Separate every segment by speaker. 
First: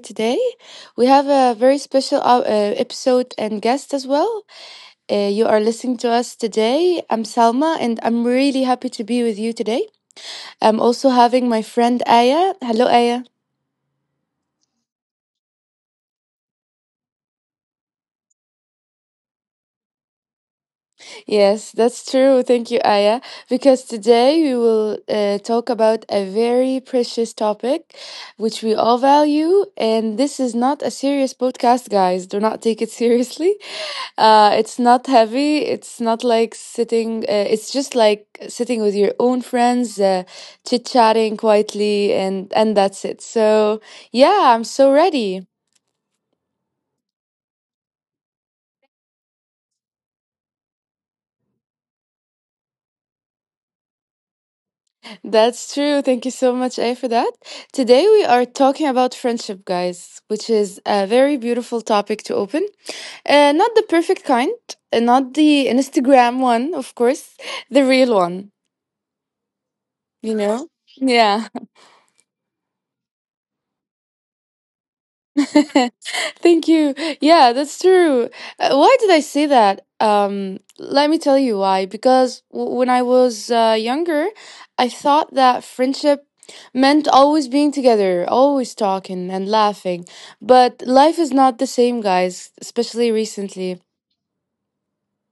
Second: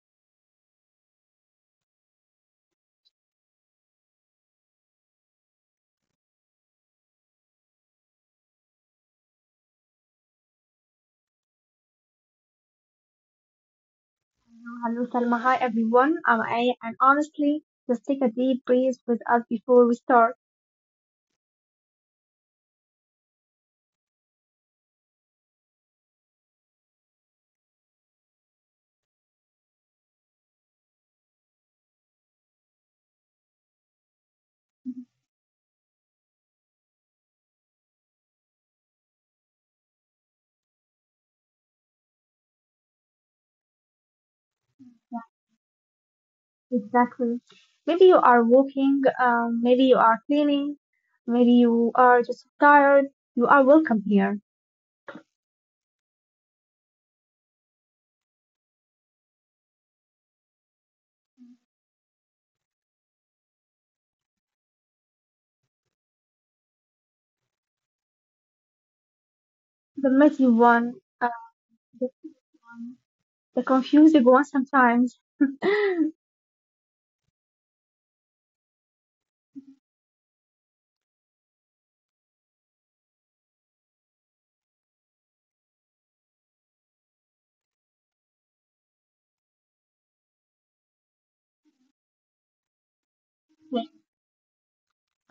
Speaker 1: today. We have a very special episode and guest as well. You are listening to us today. I'm Salma, and I'm really happy to be with you today. I'm also having my friend Aya. Hello, Aya.
Speaker 2: Hello, Salma. Hi, everyone. I'm Aya, and honestly, just take a deep breath with us before we start.
Speaker 1: Yes, that's true. Thank you, Aya. Because today we will talk about a very precious topic which we all value. And this is not a serious podcast, guys. Do not take it seriously. It's not heavy. It's not like it's just like sitting with your own friends, chit chatting quietly, and that's it. So, yeah, I'm so ready.
Speaker 2: Exactly. Maybe you are walking, maybe you are cleaning, maybe you are just tired. You are welcome here.
Speaker 1: That's true. Thank you so much, A, for that. Today we are talking about friendship, guys, which is a very beautiful topic to open. Not the perfect kind, not the Instagram one, of course, the real one,
Speaker 2: The
Speaker 1: you
Speaker 2: messy
Speaker 1: know?
Speaker 2: one, uh,
Speaker 1: Yeah.
Speaker 2: the, one, the confusing one sometimes. Next
Speaker 1: Thank you. Yeah, that's true. Why did I say that? Let me tell you why. Because w when I was younger, I thought that friendship meant always being together, always talking and laughing. But life is not the same, guys, especially recently.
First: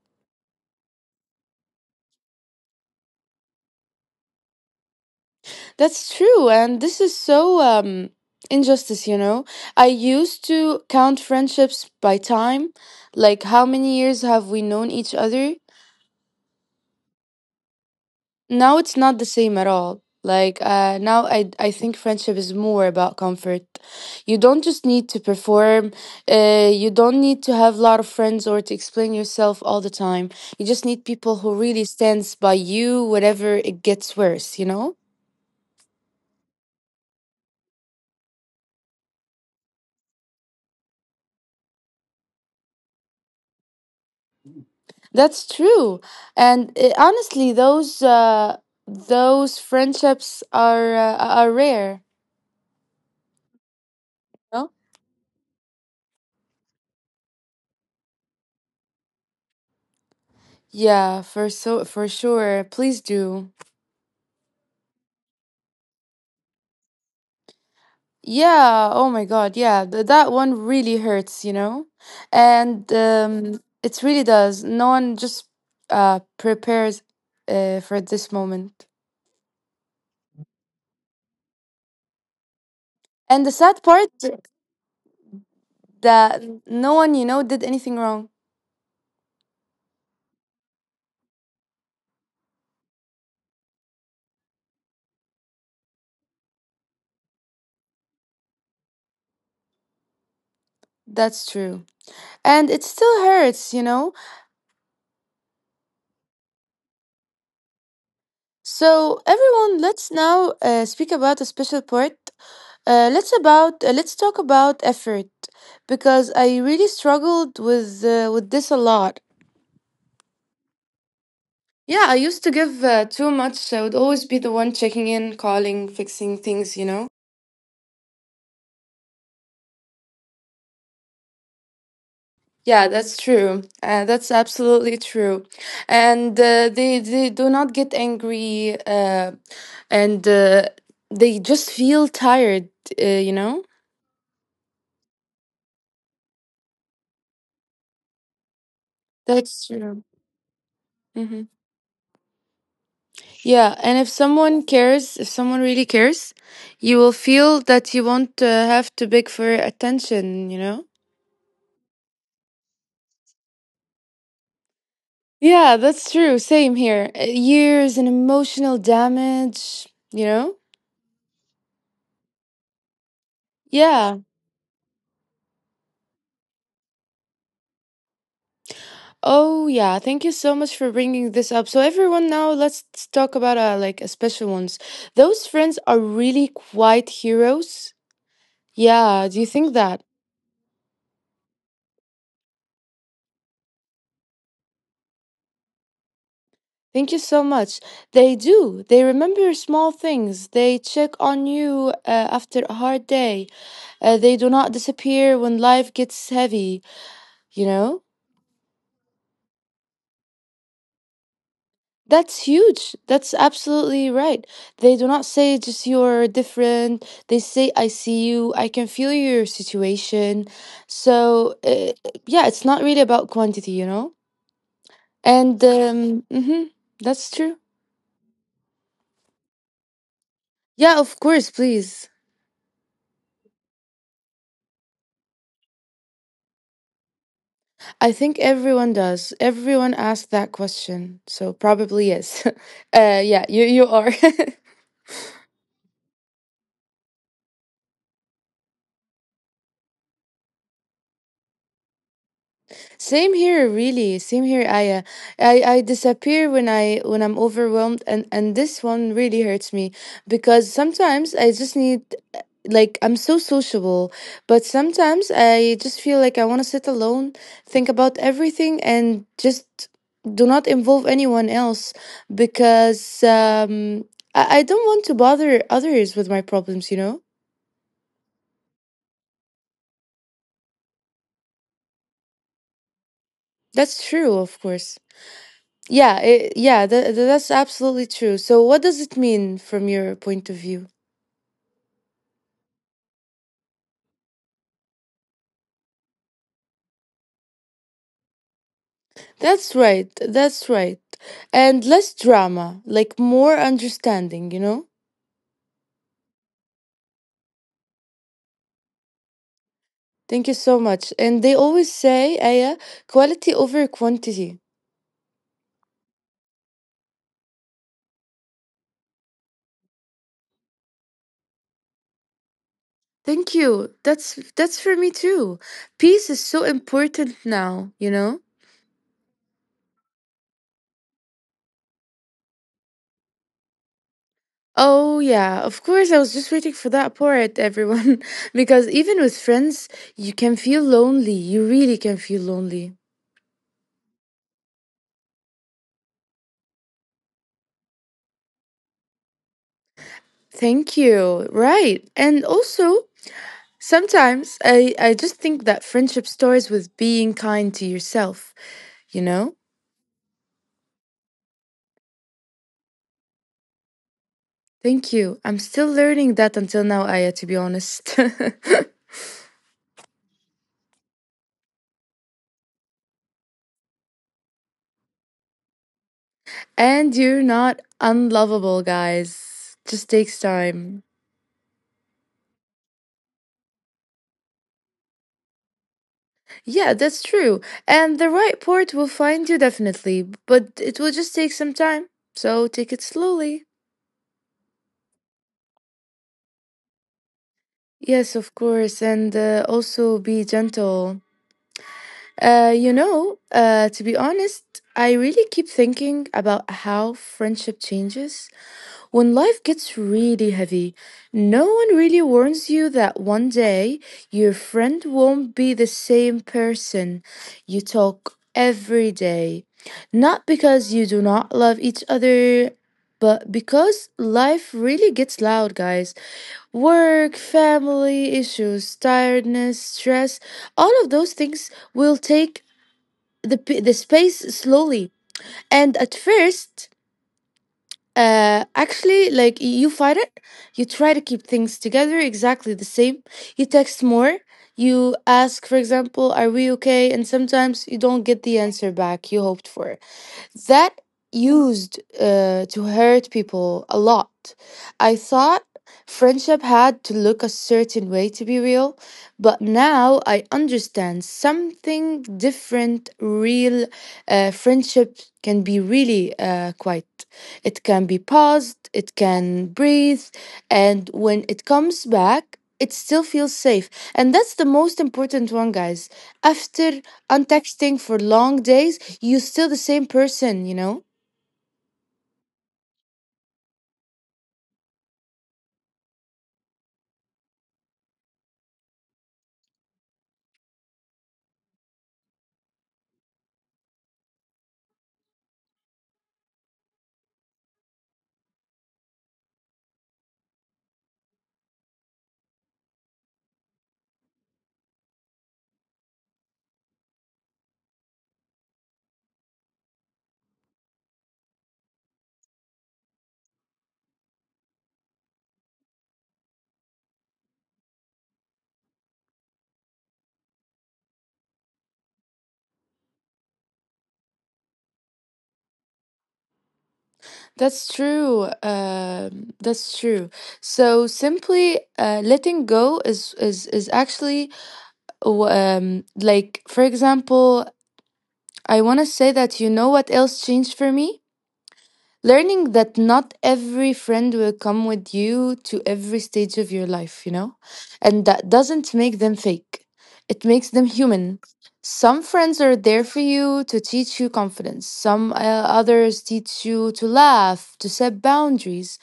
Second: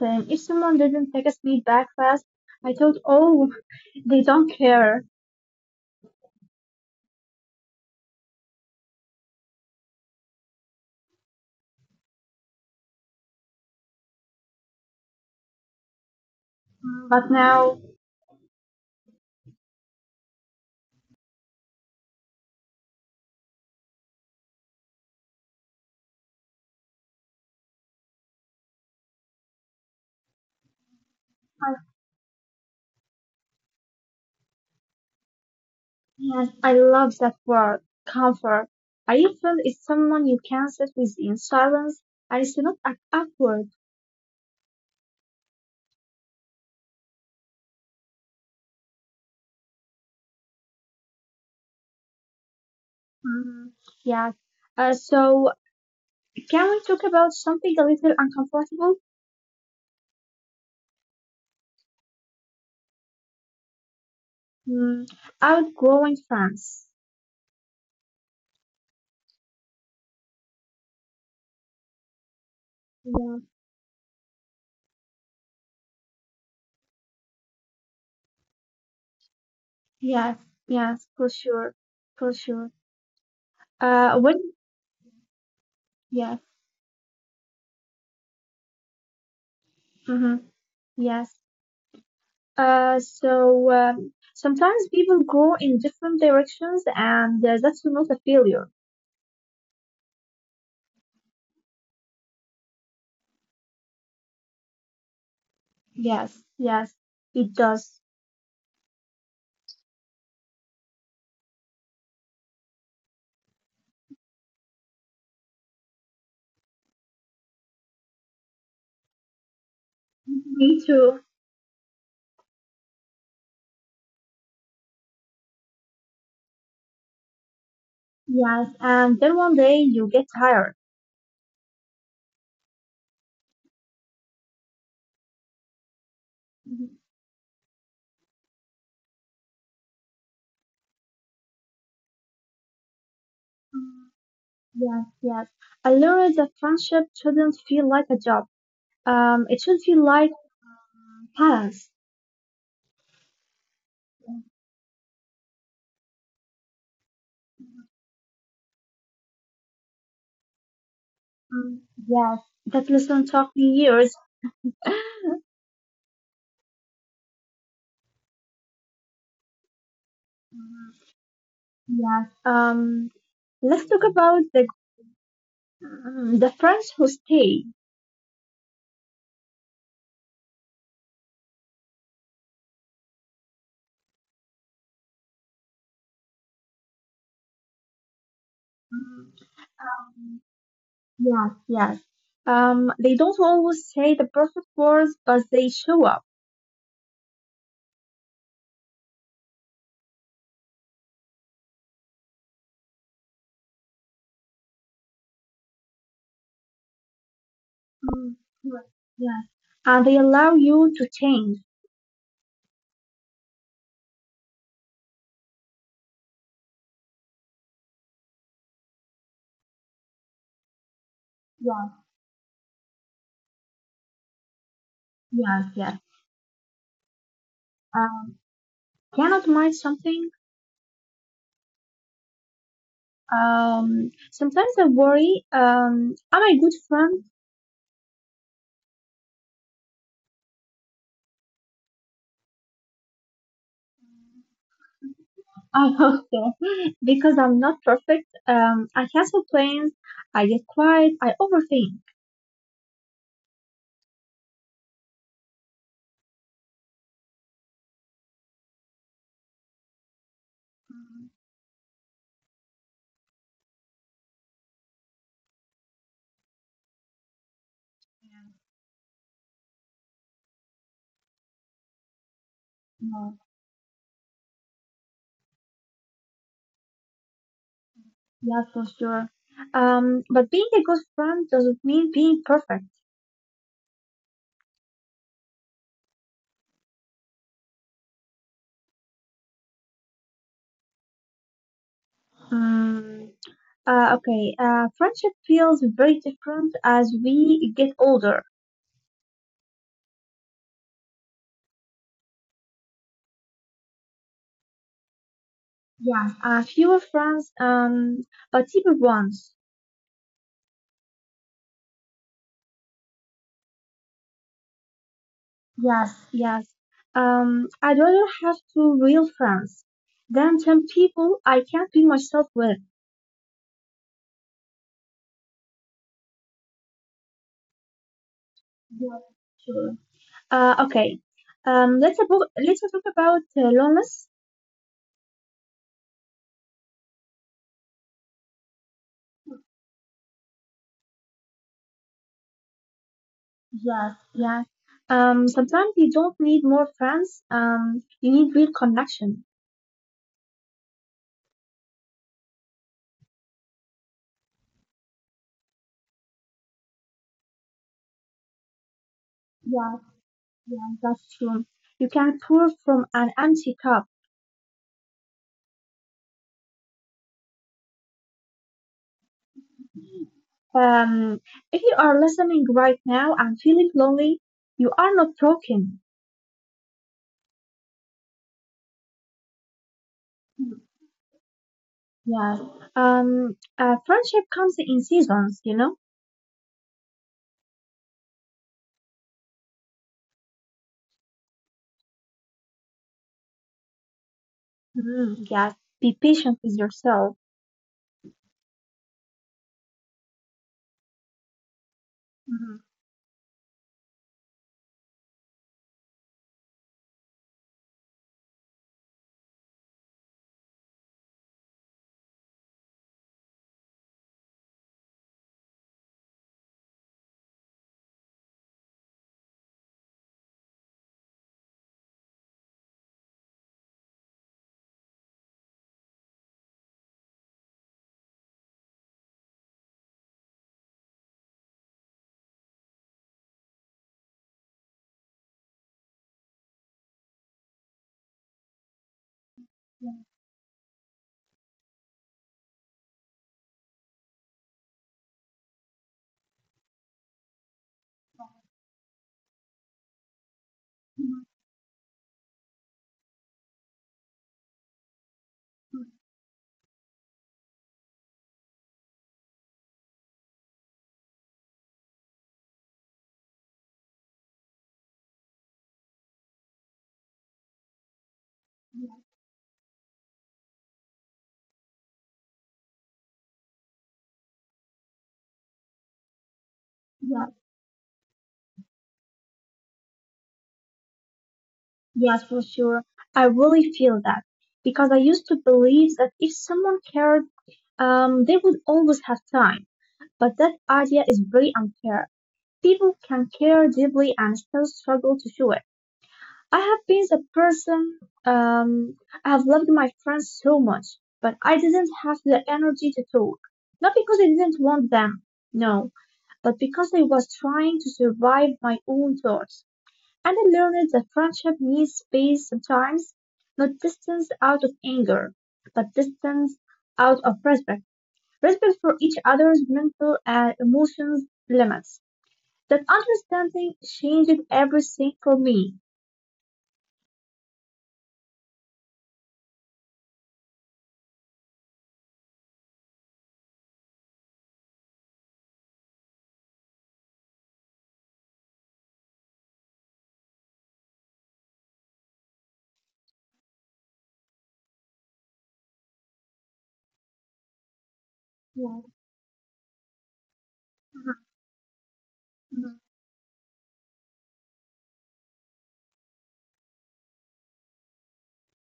Speaker 2: time, if someone didn't text me back fast, I thought, oh, they don't care.
Speaker 1: That's true, and this is so um injustice, you know. I used to count friendships by time, like how many years have we known each other?
Speaker 2: But now,
Speaker 1: Now it's not the same at all. Like now, I think friendship is more about comfort. You don't just need to perform. You don't need to have a lot of friends or to explain yourself all the time. You just need people who really stands by you whenever it gets worse, you know.
Speaker 2: yes, I love that word, comfort. I feel it's someone you can sit with in silence and it's not awkward.
Speaker 1: That's true. And honestly, those friendships are rare.
Speaker 2: Mhm. Yes.
Speaker 1: No?
Speaker 2: Uh, so, can we talk about something a little uncomfortable?
Speaker 1: Yeah, for sure. Please do.
Speaker 2: Mm, outgrowing friends.
Speaker 1: Yeah, oh my God, yeah, th that one really hurts, you know? And
Speaker 2: Yeah.
Speaker 1: it really does. No one just prepares for this moment.
Speaker 2: Yes, yes, for sure, for sure.
Speaker 1: And the sad part
Speaker 2: When, yes,
Speaker 1: that no one, you know, did anything wrong.
Speaker 2: hmm yes. Sometimes people grow in different directions and that's not a failure.
Speaker 1: That's true. And it still hurts, you know?
Speaker 2: Yes, yes, it does.
Speaker 1: So everyone, let's now speak about a special part. Let's talk about effort because I really struggled with with this a lot.
Speaker 2: Me too.
Speaker 1: Yeah, I used to give too much. So I would always be the one checking in, calling, fixing things, you know?
Speaker 2: Yes, and then one day you get tired.
Speaker 1: Yeah, that's true. That's absolutely true. And they,
Speaker 2: Mhm.
Speaker 1: they do not get angry, and they just feel tired, you know?
Speaker 2: Mm, yes, yes. I learned that friendship shouldn't feel like a job.
Speaker 1: That's
Speaker 2: It should
Speaker 1: true.
Speaker 2: feel like
Speaker 1: Hmm.
Speaker 2: balance.
Speaker 1: Yeah, and if someone cares, if someone really cares, you will feel that you won't have to beg for attention, you know?
Speaker 2: Mm, Yes, that lesson took me years.
Speaker 1: Yeah, that's true. Same here. Years and emotional damage, you know?
Speaker 2: Mhm. Yes. Let's talk
Speaker 1: Yeah.
Speaker 2: about the friends who stay.
Speaker 1: Oh, yeah. Thank you so much for bringing this up. So everyone now, let's talk about like a special ones. Those friends are really quite heroes. Yeah, do you
Speaker 2: Mm-hmm.
Speaker 1: think that?
Speaker 2: Yes, yes. They don't always say the perfect words, but they show up.
Speaker 1: Thank you so much. They do. They remember small things. They check on you after a hard day. They do not disappear when life gets heavy, you know?
Speaker 2: Mm, right. Yes. And they allow you to change.
Speaker 1: That's huge. That's absolutely right. They do not say just you're different. They say I see you. I can feel your situation. So
Speaker 2: Yes.
Speaker 1: yeah, it's not really about quantity, you know. And
Speaker 2: Yes. Yes.
Speaker 1: hmm That's true.
Speaker 2: Um, cannot mind something.
Speaker 1: Yeah, of course. Please.
Speaker 2: Sometimes I worry. Am I good friend?
Speaker 1: I think everyone does. Everyone asks that question. So probably yes. Yeah, you are.
Speaker 2: I hope so, because I'm not perfect. I cancel plans. I get quiet. I overthink.
Speaker 1: Same here, really. Same here, Aya. I disappear when I'm overwhelmed, and this one really hurts me because sometimes I just need like I'm so sociable, but sometimes I just feel like I want to sit alone, think about everything, and just do not involve anyone else because
Speaker 2: No, yeah,
Speaker 1: I don't want to bother others with my problems, you know.
Speaker 2: yeah, yeah, for sure. But being a good friend doesn't mean being perfect.
Speaker 1: That's true, of course. Yeah, yeah, that's absolutely true. So, what does it mean from your point of view?
Speaker 2: Mm, okay, friendship feels very different as we get older.
Speaker 1: That's right, that's right. And less drama, like more understanding, you know?
Speaker 2: Yes, a few friends, but deeper ones.
Speaker 1: Thank you so much. And they always say, Aya, quality over quantity.
Speaker 2: Yes, yes. I'd rather have two real friends than ten people I can't be myself with.
Speaker 1: Thank you. That's for me too. Peace is so important now, you know?
Speaker 2: Yeah, sure. Okay. Let's talk about loneliness.
Speaker 1: Oh yeah, of course I was just waiting for that part, everyone. Because even with friends, you can feel lonely. You really can feel lonely.
Speaker 2: Yes, yes. Sometimes you don't need more friends. You need real connection.
Speaker 1: Thank you. Right. And also, sometimes I just think that friendship starts with being kind to yourself, you know?
Speaker 2: Yeah, yeah, that's true. You can pour from an empty cup.
Speaker 1: Thank you. I'm still learning that until now, Aya, to be honest.
Speaker 2: Um, if you are listening right now and feeling lonely, you are not broken.
Speaker 1: And you're not unlovable, guys. Just takes time.
Speaker 2: Yes. Friendship comes in seasons, you know?
Speaker 1: Yeah, that's true. And the right port will find you definitely, but it will just take some time. So take it slowly.
Speaker 2: Mhm. Yes. Be patient with yourself.
Speaker 1: Yes, of course. And also be gentle.
Speaker 2: Mhm.
Speaker 1: To be honest, I really keep thinking about how friendship changes when life gets really heavy. No one really warns you that one day your friend won't be the same person you talk every day. Not because you do not love each other, but because life really gets loud, guys. Work, family issues, tiredness, stress, all of those things will take the space slowly, and at first actually like you fight it, you try to keep things together exactly the same, you text more, you ask for example are we okay, and sometimes you don't get the answer back you hoped for. That used to hurt people a lot. I thought friendship had to look a certain way to be real, but now I understand something different. Real friendship can be really quiet, it can be paused, it can breathe, and when it comes back, it still feels safe. And that's the most important one, guys. After
Speaker 2: Yeah,
Speaker 1: untexting for long days, you're still the same person, you know?
Speaker 2: yes, for sure. I really feel that because I used to believe that if someone cared, they would always have time. But that idea is very unfair. People can care deeply and still struggle to show it. I have been the person, um, I have loved my friends so much, but I didn't have the energy to talk. Not because I didn't want them, no, but because I was trying to survive my own thoughts. And I learned that friendship needs space sometimes, not distance out of anger, but distance out of respect. Respect for each other's mental and emotions limits. That understanding changed everything for me.
Speaker 1: That's true. That's true. So simply letting go is actually like for example, I want to say that you know what else changed for me? Learning that not every friend will come with you to every stage of your life, you know? And that doesn't make them fake, it makes them human. Some friends are there for you to teach you confidence, some others teach you to laugh, to set boundaries,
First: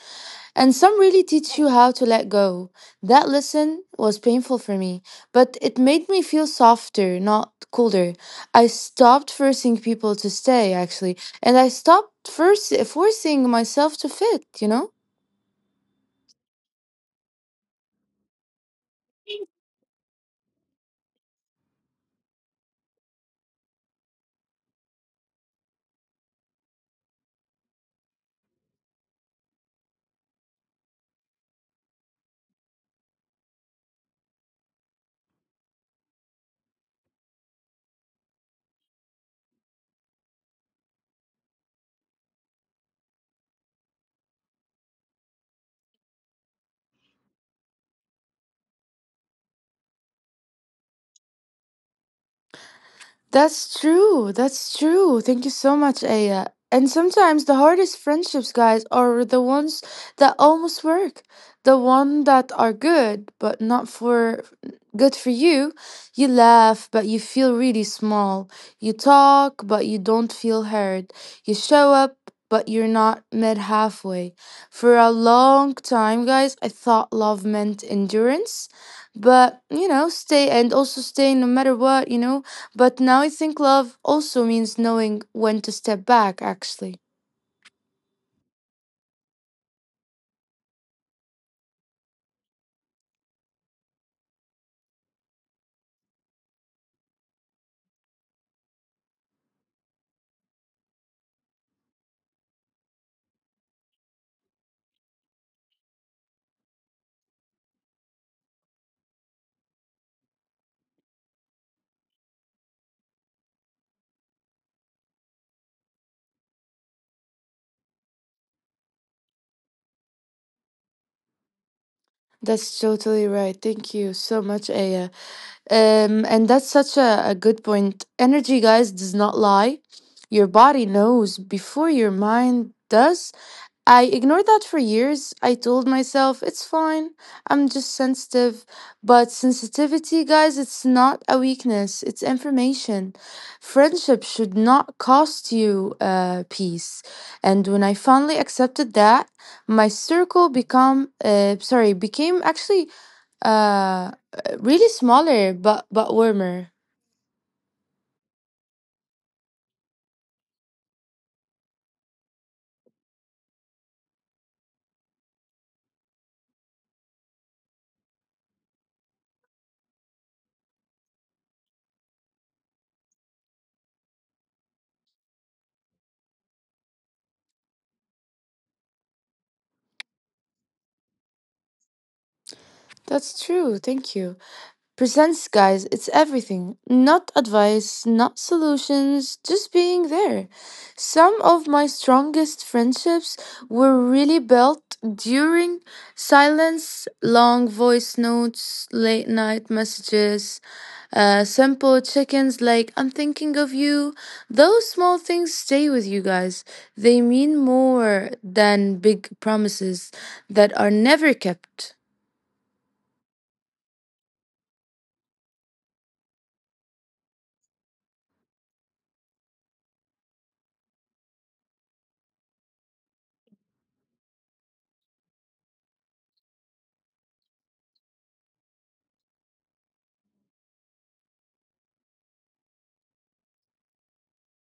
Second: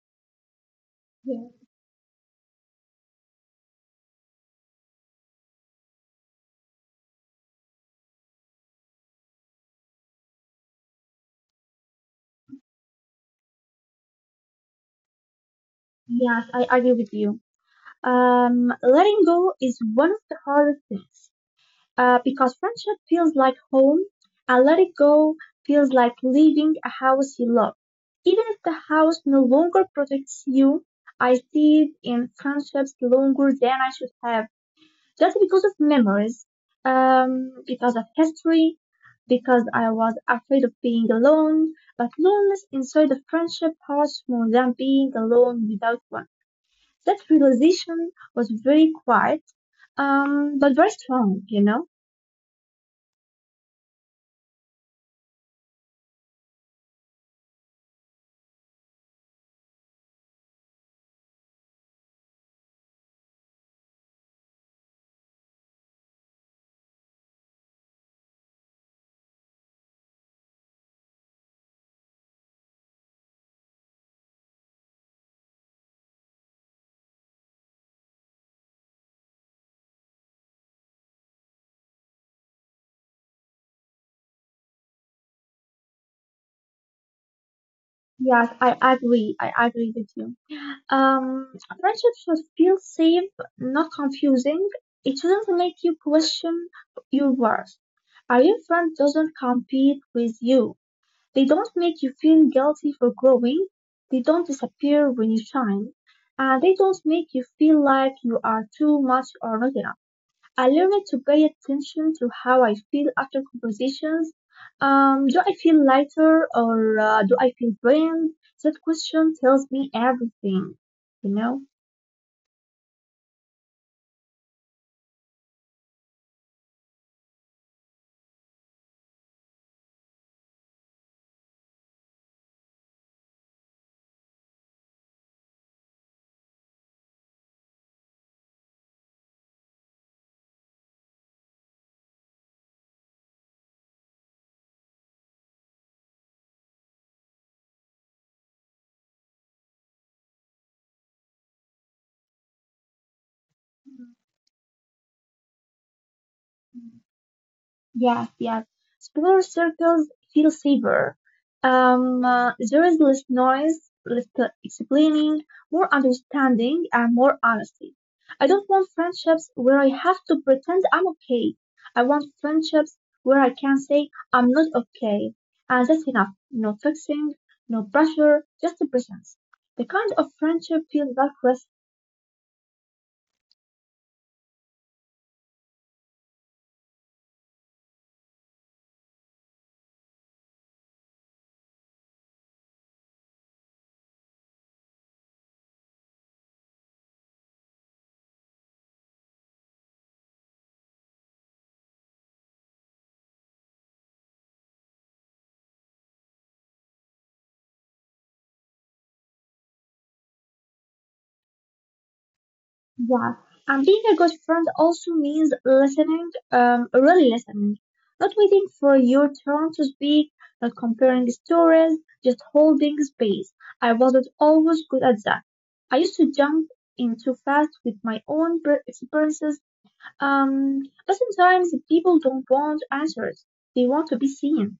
Speaker 1: and some really
Speaker 2: Yeah.
Speaker 1: teach you how to let go. That lesson was painful for me, but it made me feel softer, not colder. I stopped forcing people to stay, actually, and I stopped first forcing myself to fit, you know?
Speaker 2: Yes, I agree with you. Letting go is one of the hardest things because friendship feels like home, and letting go feels like leaving a house you love. Even if the house no longer protects you, I stayed in friendships longer than I should have, just because of memories, because of history, because I was afraid of being alone. But loneliness inside a friendship hurts more than being alone without one. That realization was very quiet, but very strong, you know?
Speaker 1: That's true. That's true. Thank you so much, Aya. And sometimes the hardest friendships, guys, are the ones that almost work. The one that are good, but not for good for you. You laugh, but you feel really small. You talk, but you don't feel heard. You show up, but you're not met halfway. For a long time, guys, I thought love meant endurance. But, you know, stay and also stay no matter what, you know, but now I think love also means knowing when to step back, actually.
Speaker 2: Yes, I agree. I agree with you. Um, friendship should feel safe, not confusing. It shouldn't make you question your worth. A real friend doesn't compete with you. They don't make you feel guilty for growing. They don't disappear when you shine. And they don't make you feel like you are too much or not enough. I learned to pay attention to how I feel after compositions. Do I feel lighter or do I feel drained? That question tells me everything, you know?
Speaker 1: That's totally right. Thank you so much, Aya. And that's such a good point. Energy, guys, does not lie. Your body knows before your mind does. I ignored that for years. I told myself, it's fine. I'm just sensitive. But sensitivity, guys, it's not a weakness, it's information. Friendship should not cost you peace. And when I finally accepted that, my circle became actually, uh, really smaller, but warmer.
Speaker 2: Yes, yes. Smaller circles feel safer. There is less noise, less explaining, more understanding, and more honesty. I don't want friendships where I have to pretend I'm okay. I want friendships where I can say I'm not okay, and that's enough. No fixing, no pressure, just the presence. The kind of friendship feels like
Speaker 1: That's true. Thank you. Presence, guys, it's everything. Not advice, not solutions, just being there. Some of my strongest friendships were really built during silence, long voice notes, late night messages, simple ins like I'm thinking of you. Those small things stay with you guys. They mean more than big promises that are never kept.
Speaker 2: yeah, and being a good friend also means listening, really listening, not waiting for your turn to speak, not comparing stories, just holding space. I wasn't always good at that. I used to jump in too fast with my own experiences, but sometimes people don't want answers. They want to be seen.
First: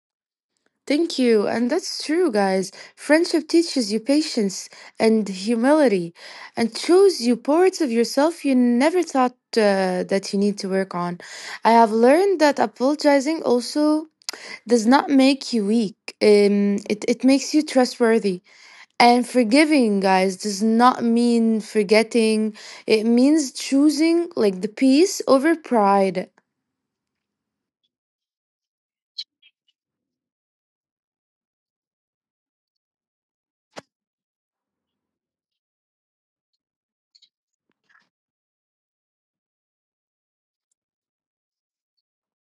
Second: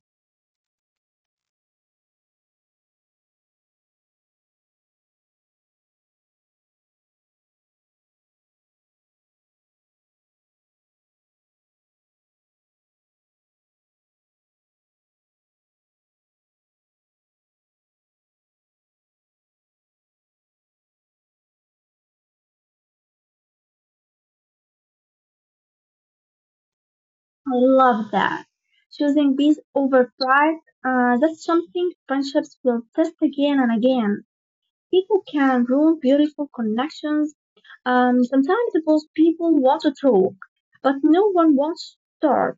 Speaker 1: Thank you. And that's true, guys. Friendship teaches you patience and humility and shows you parts of yourself you never thought that you need to work on. I have learned that apologizing also does not make you weak, it makes you trustworthy. And forgiving, guys, does not mean forgetting, it means choosing like the peace over pride.
Speaker 2: I love that. Choosing peace over pride, that's something friendships will test again and again. People can ruin beautiful connections. Sometimes both people want to talk, but no one wants to start,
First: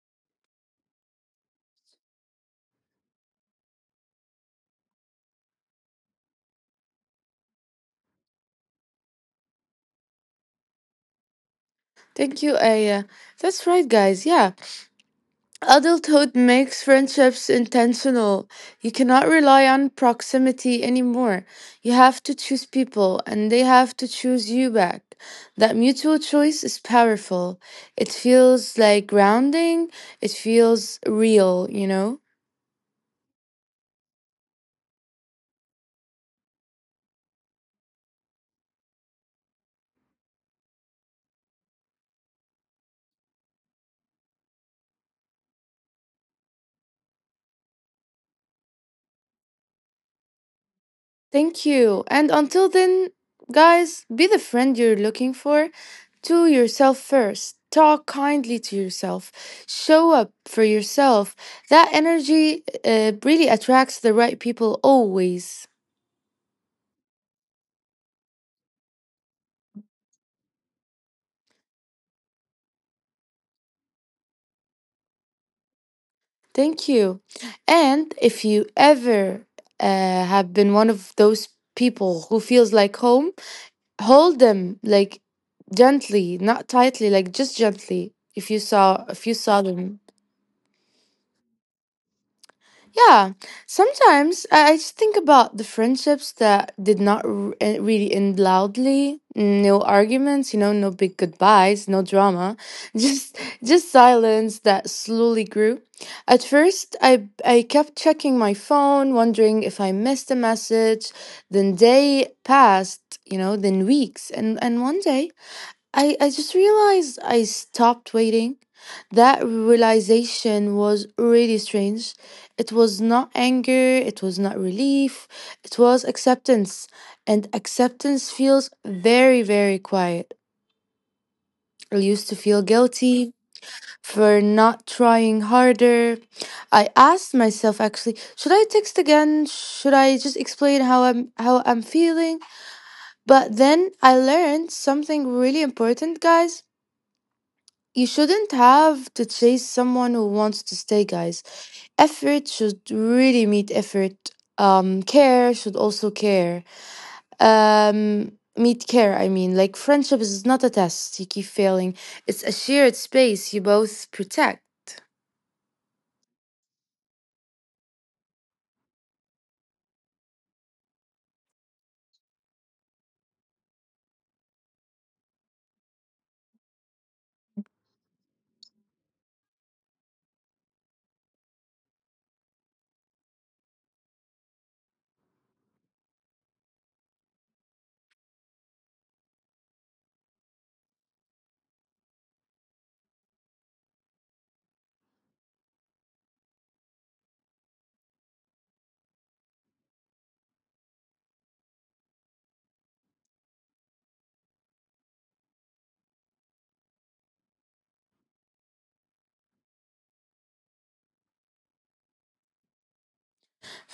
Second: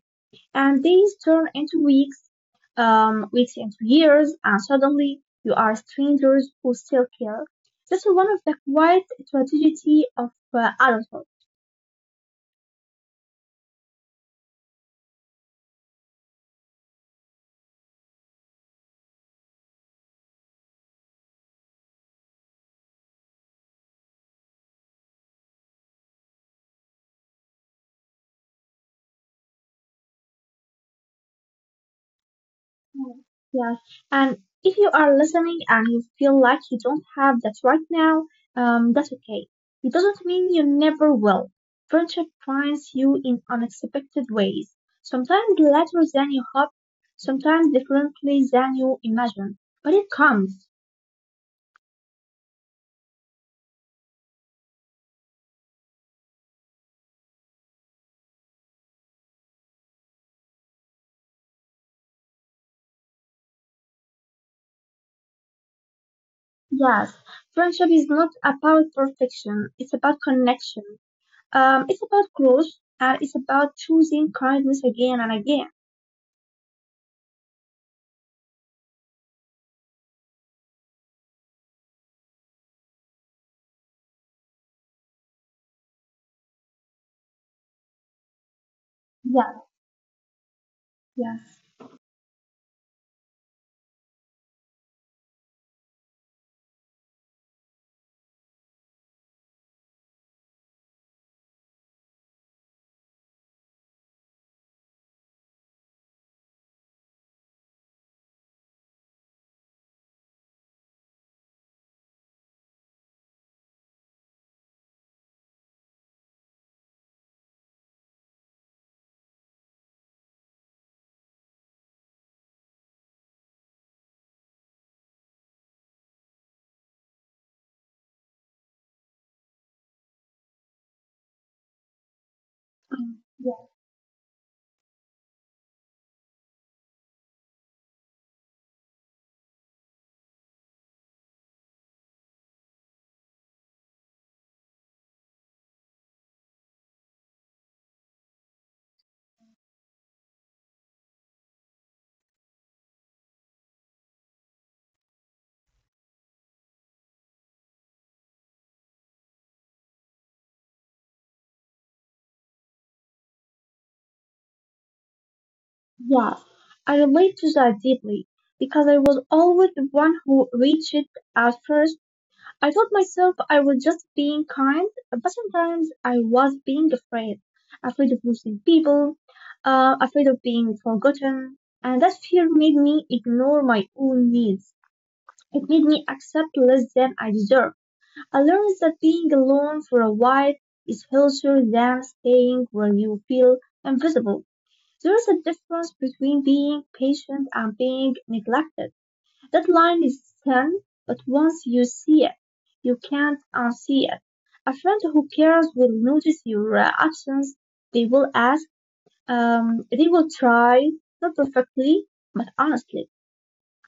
Speaker 2: and days turn into weeks, weeks into years, and suddenly you are strangers who still care. That's one of the quiet tragedy of adulthood.
Speaker 1: Thank you, Aya. That's right, guys. Yeah. Adulthood makes friendships intentional. You cannot rely on proximity anymore. You have to choose people, and they have to choose you back. That mutual choice is powerful. It feels like grounding, it feels real, you know?
Speaker 2: Mm, yes, and if you are listening and you feel like you don't have that right now, that's okay. It doesn't mean you never will. Friendship finds you in unexpected ways, sometimes later than you hope, sometimes differently than you imagine. But it comes.
Speaker 1: Thank you. And until then, guys, be the friend you're looking for to yourself first. Talk kindly to yourself. Show up for yourself. That energy really attracts the right people always.
Speaker 2: Yes, friendship is not about perfection, it's about connection. It's about growth, and it's about choosing kindness again and again.
Speaker 1: Thank you. And if you ever have been one of those people who feels like home, hold them like gently, not tightly, like just gently. If you saw if you
Speaker 2: Yes,
Speaker 1: saw them
Speaker 2: yes.
Speaker 1: Yeah, sometimes I just think about the friendships that did not really end loudly. No arguments, you know, no big goodbyes, no drama, just just silence that slowly grew. At first, I kept checking my phone, wondering if I missed a message. Then day passed, you know, then weeks, and one day I just realized I stopped waiting. That realization was really strange. It was not anger, it was not relief, it was acceptance. And acceptance feels very, very quiet. I used to feel
Speaker 2: Mm,
Speaker 1: guilty for not trying harder. I asked myself actually, should I text again? Should I just explain how I'm feeling? But then I learned something really important, guys. You shouldn't have to chase someone who wants to stay, guys. Effort should really meet effort. Care should also care. Meet care, I mean. Like, friendship is not a test you keep failing, it's a shared space you both protect.
Speaker 2: yeah, I relate to that deeply because I was always the one who reached it out first. I told myself I was just being kind, but sometimes I was being afraid. Afraid of losing people, afraid of being forgotten. And that fear made me ignore my own needs. It made me accept less than I deserve. I learned that being alone for a while is healthier than staying where you feel invisible. There is a difference between being patient and being neglected. That line is thin, but once you see it, you can't unsee it. A friend who cares will notice your actions. They will ask. They will try, not perfectly, but honestly.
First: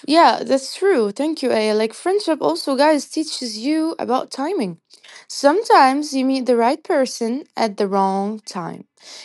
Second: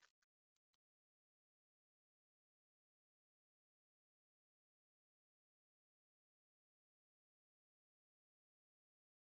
Speaker 1: Yeah, that's true. Thank you, Aya. Like friendship also, guys, teaches you about timing. Sometimes you meet the right person at the wrong time.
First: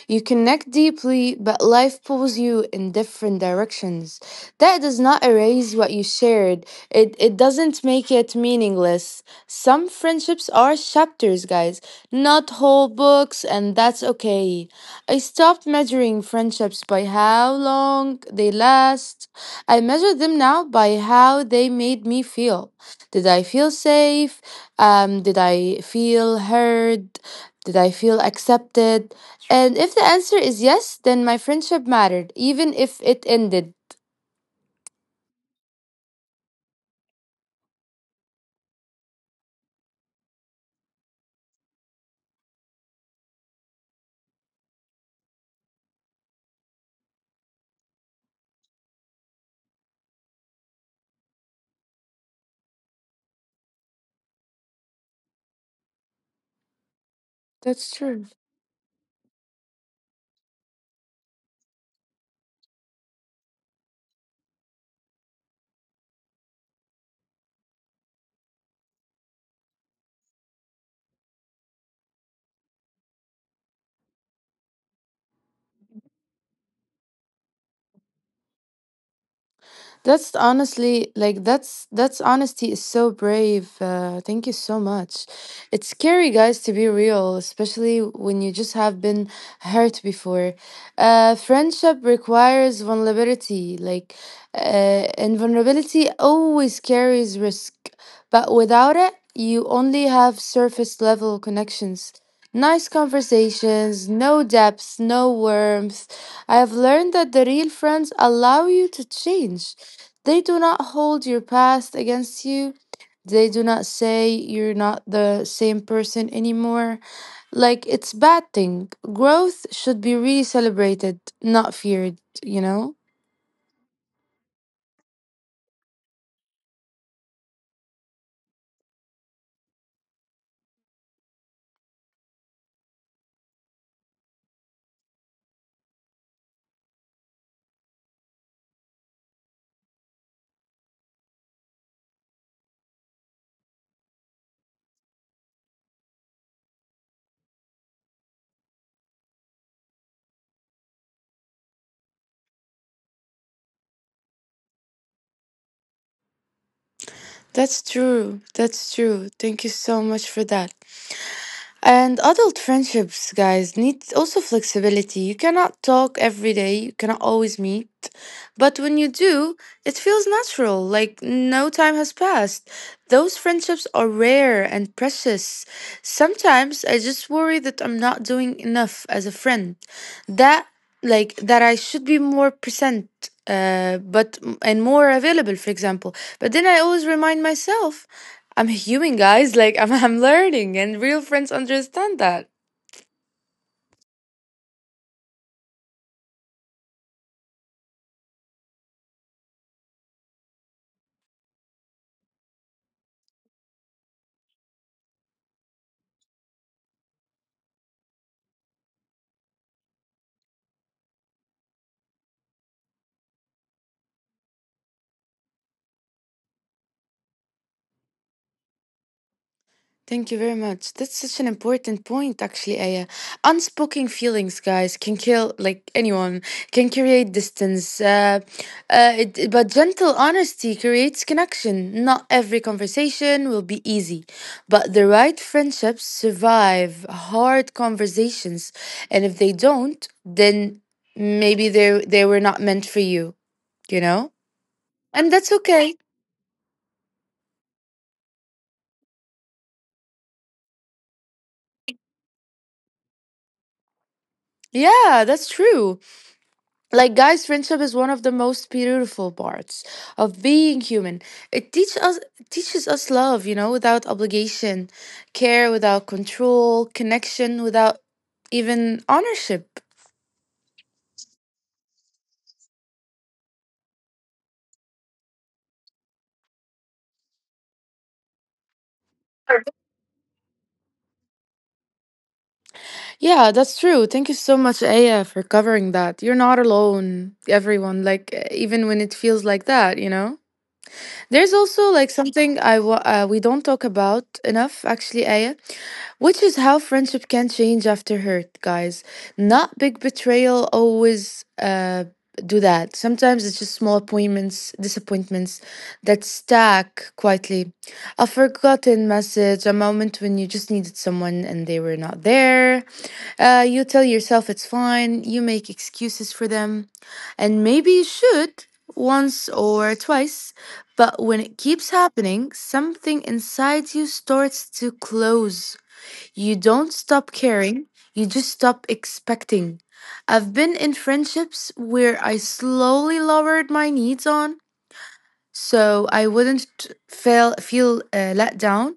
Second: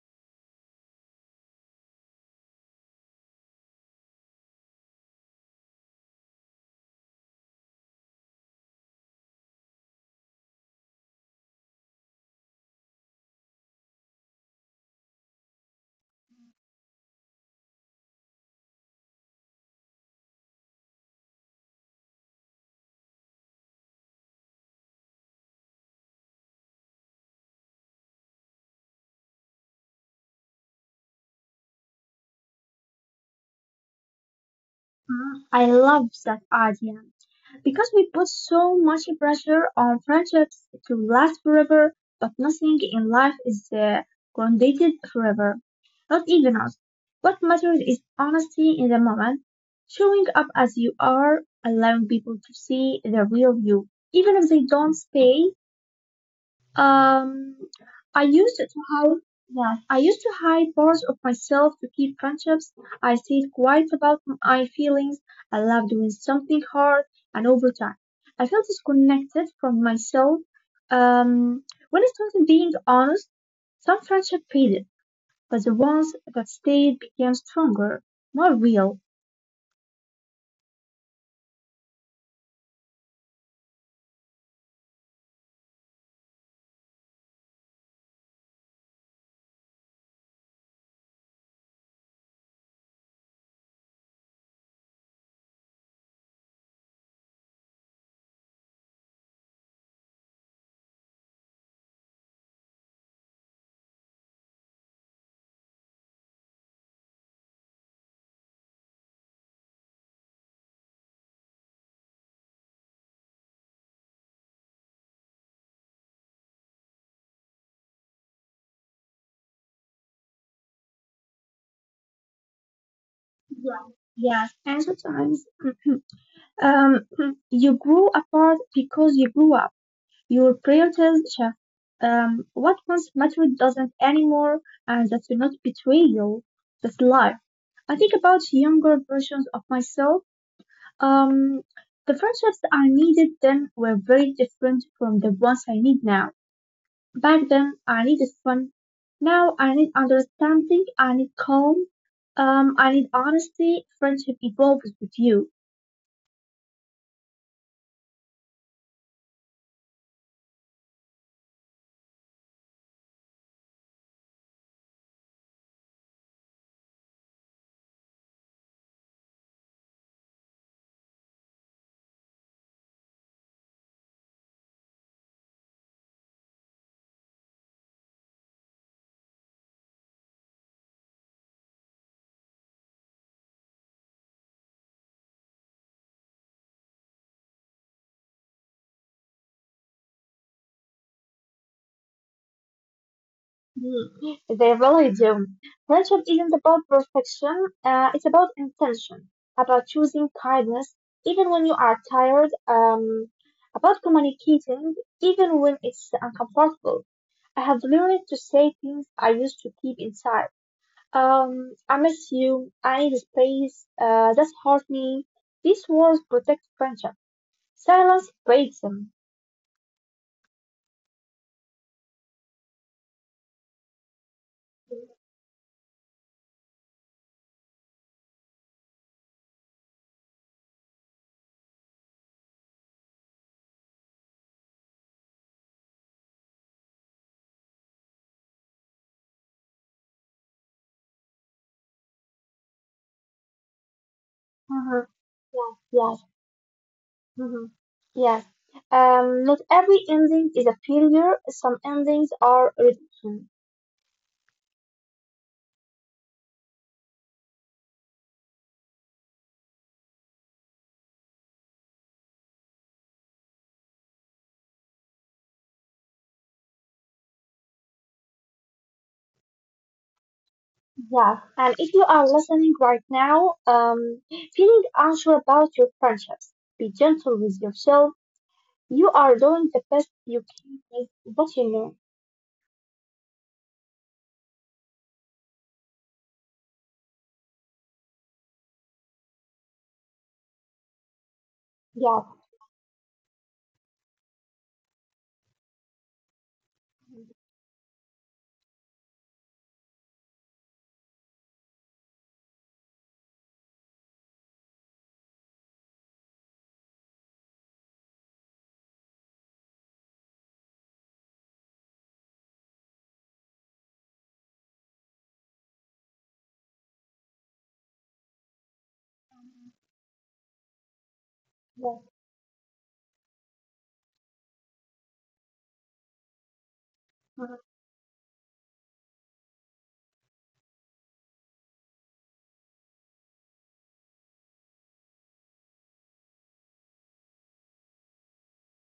Speaker 1: You connect deeply, but life pulls you in different directions. That does not erase what you shared. It doesn't make it meaningless. Some friendships are chapters, guys, not whole books, and that's okay. I stopped measuring friendships by how long they last. I measure them now by how they made me feel. Did I feel safe? Did I feel heard? Did I feel accepted? And if the answer is yes, then my friendship mattered, even if it ended.
Speaker 2: Mm, I love that idea, because we put so much pressure on friendships to last forever, but nothing in life is grounded forever. Not even us. What matters is honesty in the moment, showing up as you are, allowing people to see the real you, even if they don't stay. um,
Speaker 1: That's
Speaker 2: I
Speaker 1: true.
Speaker 2: used to hide. Yeah, I used to hide parts of myself to keep friendships. I stayed quiet about my feelings. I loved doing something hard, and over time, I felt disconnected from myself. Um, when I started being honest, some friendships faded, but the ones that stayed became stronger, more real.
Speaker 1: That's honestly that's honesty is so brave. Thank you so much. It's scary, guys, to be real, especially when you just have been hurt before. Friendship requires vulnerability. And vulnerability always carries risk, but without it, you only have surface level connections. Nice conversations, no depths, no warmth. I have learned that the real friends allow you to change. They do not hold your past against you. They do not say you're not the same person anymore. Like it's bad thing. Growth should be really celebrated, not feared, you know?
Speaker 2: Yeah. Yes, and sometimes um, you grew apart because you grew up. Your priorities shift. What once mattered doesn't anymore, and that's not betrayal. That's life. I think about younger versions of myself. Um, the friendships I needed then were very different from the ones I need now. Back then, I needed fun. Now, I need understanding. I need calm. I need honesty. Friendship evolves with you.
Speaker 1: That's true. That's true. Thank you so much for that. And adult friendships, guys, need also flexibility. You cannot talk every day, you cannot always meet. But when you do, it feels natural, like no time has passed. Those friendships are rare and precious. Sometimes I just worry that I'm not doing enough as a friend. That, like, that I should be more present. But and more available, for example. But then I always remind myself I'm human, guys. Like I'm learning, and real friends understand that.
Speaker 2: Mm, they really do. Friendship isn't about perfection, it's about intention, about choosing kindness even when you are tired, about communicating even when it's uncomfortable. I have learned to say things I used to keep inside. I miss you, I need space, that's hurt me. These words protect friendship. Silence breaks them.
Speaker 1: Thank you very much. That's such an important point, actually, Aya. Unspoken feelings, guys, can kill like anyone. Can create distance, but gentle honesty creates connection. Not every conversation will be easy, but the right friendships survive hard conversations, and if they don't, then maybe they were not meant for you. You know,
Speaker 2: Mhm.
Speaker 1: and that's
Speaker 2: Yeah,
Speaker 1: okay.
Speaker 2: yeah. Mhm. Yes. Not every ending is a failure. Some endings are redemption.
Speaker 1: Yeah, that's true. Like, guys, friendship is one of the most beautiful parts of being human. It teaches us love, you know, without obligation, care without control, connection without even ownership.
Speaker 2: Yeah. And if you are listening right now, feeling unsure about your friendships, be gentle with yourself. You are doing the best you can with what you know.
Speaker 1: Yeah, that's true. Thank you so much, Aya, for covering that. You're not alone, everyone. Like, even when it feels like that, you know. There's also like
Speaker 2: Yeah.
Speaker 1: something we don't talk about enough, actually, Aya, which is how friendship can change after hurt, guys. Not big betrayal always do that. Sometimes it's just small disappointments that stack quietly. A forgotten message, a moment when you just needed someone and they were not there, you tell yourself it's fine, you make excuses for them, and maybe you should once or twice, but when it keeps
Speaker 2: Yeah.
Speaker 1: happening, something inside you starts to close. You don't stop caring, you just stop expecting. I've been in friendships where I slowly lowered my needs on so I wouldn't feel let down.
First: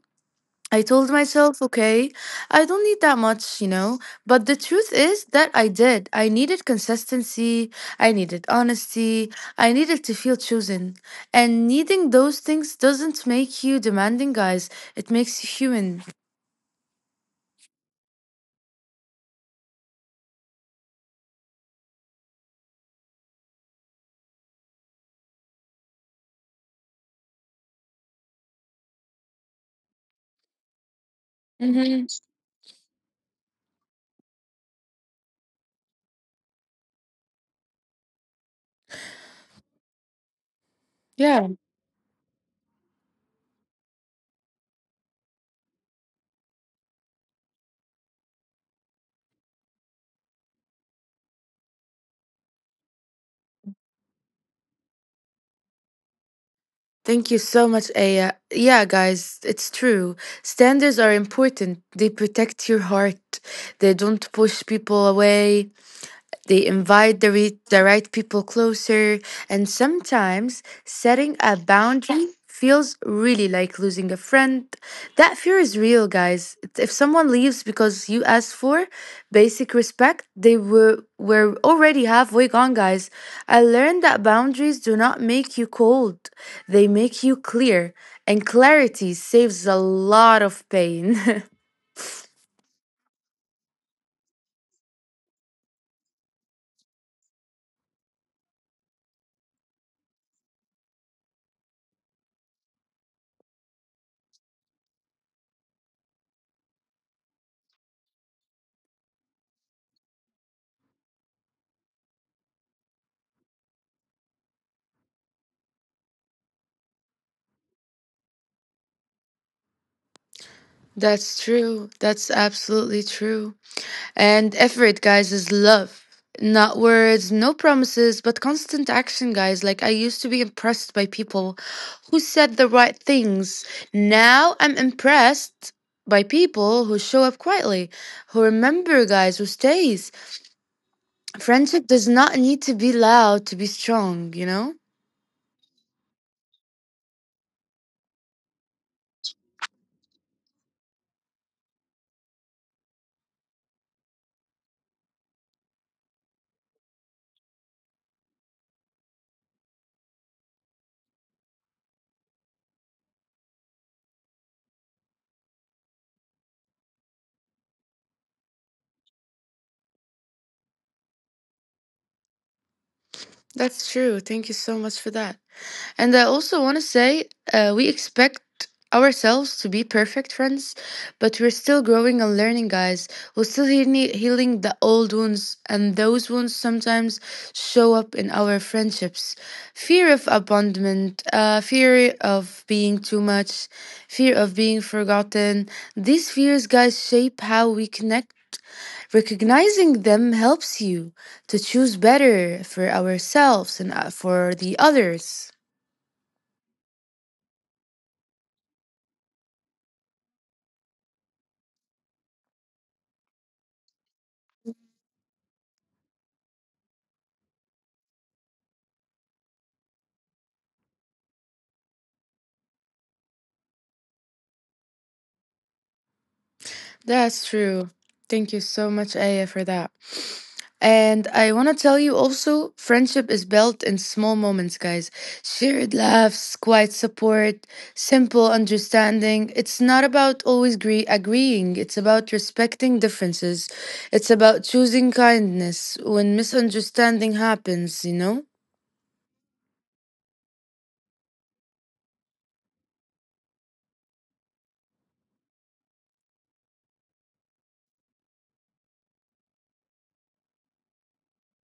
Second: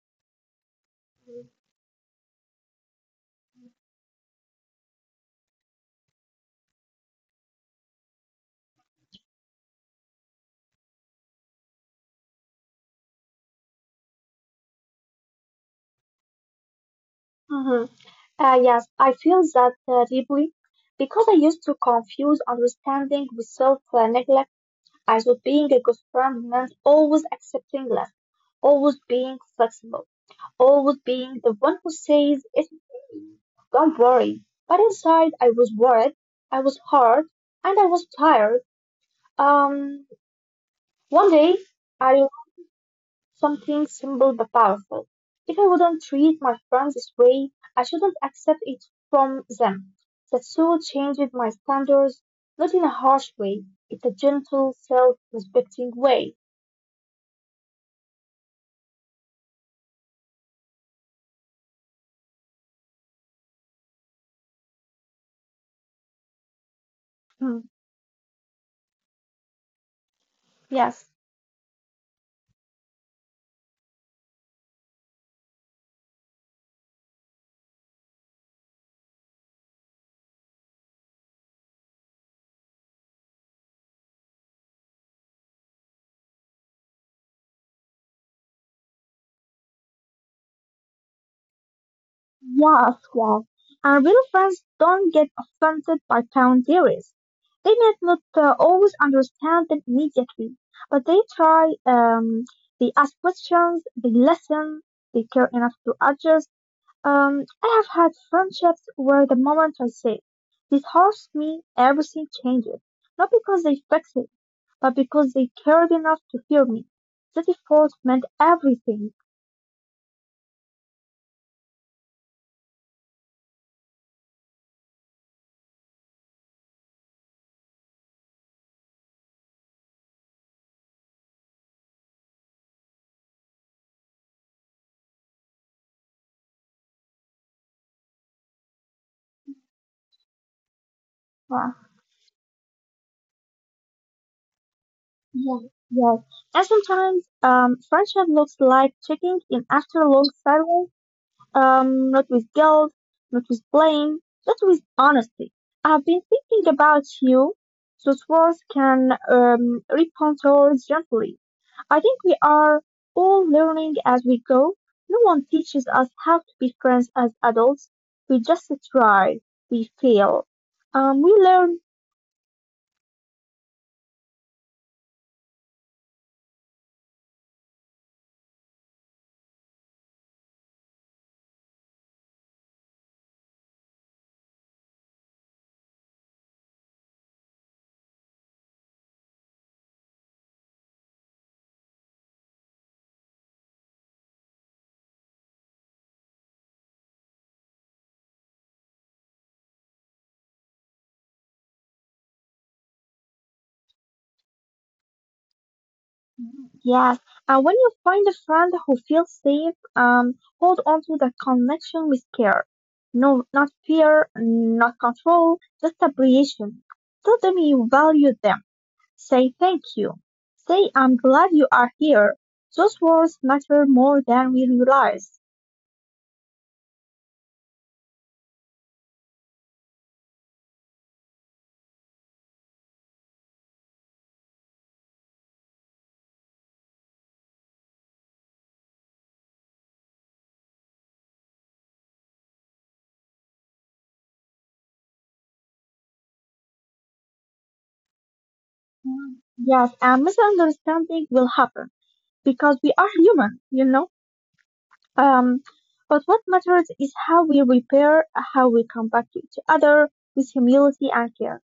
Speaker 1: I told myself, okay, I don't need that much, you know. But the truth is that I did. I needed consistency. I needed honesty. I needed to feel chosen. And needing those things doesn't make you demanding, guys. It makes you human.
Speaker 2: Mm-hmm. Yes, I feel that deeply because I used to confuse understanding with self-neglect, as with being a good friend meant always accepting less, always being flexible, always being the one who
Speaker 1: Hmm.
Speaker 2: says, it, don't worry. But inside, I was worried, I was hurt, and I was tired. Um, one
Speaker 1: Yeah.
Speaker 2: day, I learned something simple but powerful. If I wouldn't treat my friends this way, I shouldn't accept it from them. That soul changed my standards, not in a harsh way, in a gentle, self-respecting way.
Speaker 1: Thank you so much, Aya. Yeah, guys, it's true. Standards are important. They protect your heart. They don't push people away. They invite
Speaker 2: Hmm.
Speaker 1: the right people closer, and sometimes
Speaker 2: Yes,
Speaker 1: setting a boundary feels really like losing a friend. That fear is real, guys. If someone leaves because you asked for basic respect, were already halfway gone, guys. I learned that boundaries do not make you cold, they make you clear, and clarity saves a lot of pain.
Speaker 2: yes, yes. And real friends don't get offended by fan theories. They might not always understand them immediately, but they try, they ask questions, they listen, they care enough to adjust. I have had friendships where the moment I say, this hurts me, everything changes. Not because they fix it, but because they cared enough to hear me. That effort meant everything.
Speaker 1: That's true. That's absolutely true. And effort, guys, is love. Not words, no promises, but constant action, guys. Like, I used to be impressed by people who said the right things. Now I'm impressed by people who show up quietly, who remember, guys, who stays.
Speaker 2: Wow.
Speaker 1: Friendship does not need to be loud to be strong, you know?
Speaker 2: Yeah, yes. And sometimes friendship looks like checking in after a long silence, not with guilt, not with blame, but with honesty. I've been thinking about you. Those words can recontour gently. I think we are all learning as we go. No one teaches us how to be friends as adults. We just try. We fail. We learn.
Speaker 1: That's true. Thank you so much for that. And I also want to say we expect ourselves to be perfect friends, but we're still growing and learning, guys. We're still healing the old wounds, and those wounds sometimes show up in our friendships. Fear of abandonment, fear of being too much, fear of being forgotten. These fears, guys, shape how we connect. Recognizing them helps you to choose better for ourselves and for the others.
Speaker 2: Yes, when you find a friend who feels safe, hold on to that connection with care. No, not fear, not control, just appreciation. Tell them you value them. Say thank you. Say I'm glad you are here. Those words matter more than we realize.
Speaker 1: That's true. Thank you so much, Aya, for that. And I want to tell you also friendship is built in small moments, guys. Shared laughs, quiet support, simple understanding. It's not about agreeing, it's about respecting differences. It's about choosing kindness when misunderstanding happens, you know?
Speaker 2: Mm. Yes, and misunderstanding will happen because we are human, you know? Um, but what matters is how we repair, how we come back to each other with humility and care.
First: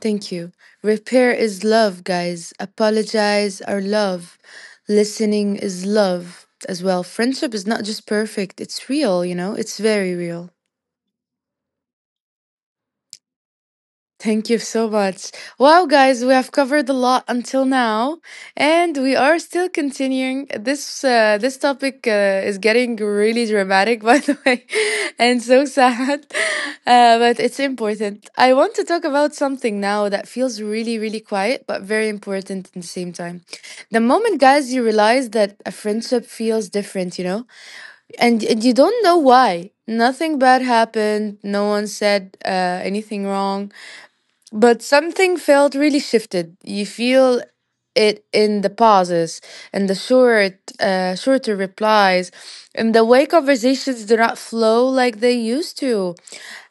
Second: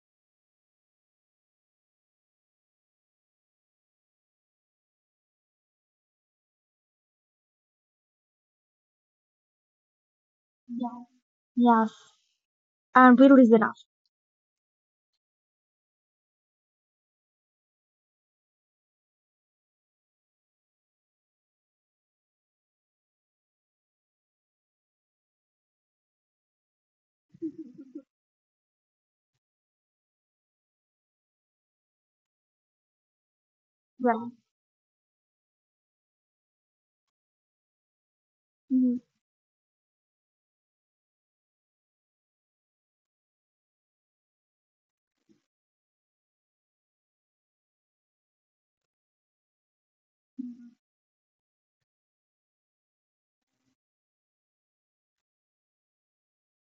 Speaker 1: Thank you. Repair is love, guys. Apologize are love. Listening is love as well. Friendship is not just perfect, it's real, you know, it's very real.
Speaker 2: Yeah. Yes. And really is enough.
Speaker 1: Thank you so much. Wow, guys, we have covered a lot until now, and we are still continuing. This topic is getting really dramatic, by the way, and so sad, but it's important. I want to talk about something now that feels really, really quiet, but very important at the same time. The
Speaker 2: Right.
Speaker 1: moment, guys, you realize that a friendship feels different, you know, and you don't
Speaker 2: Mhm.
Speaker 1: know why. Nothing bad happened. No one said anything wrong, but something felt really shifted. You feel it in the pauses, in the shorter replies, in the way conversations do not flow like they used to.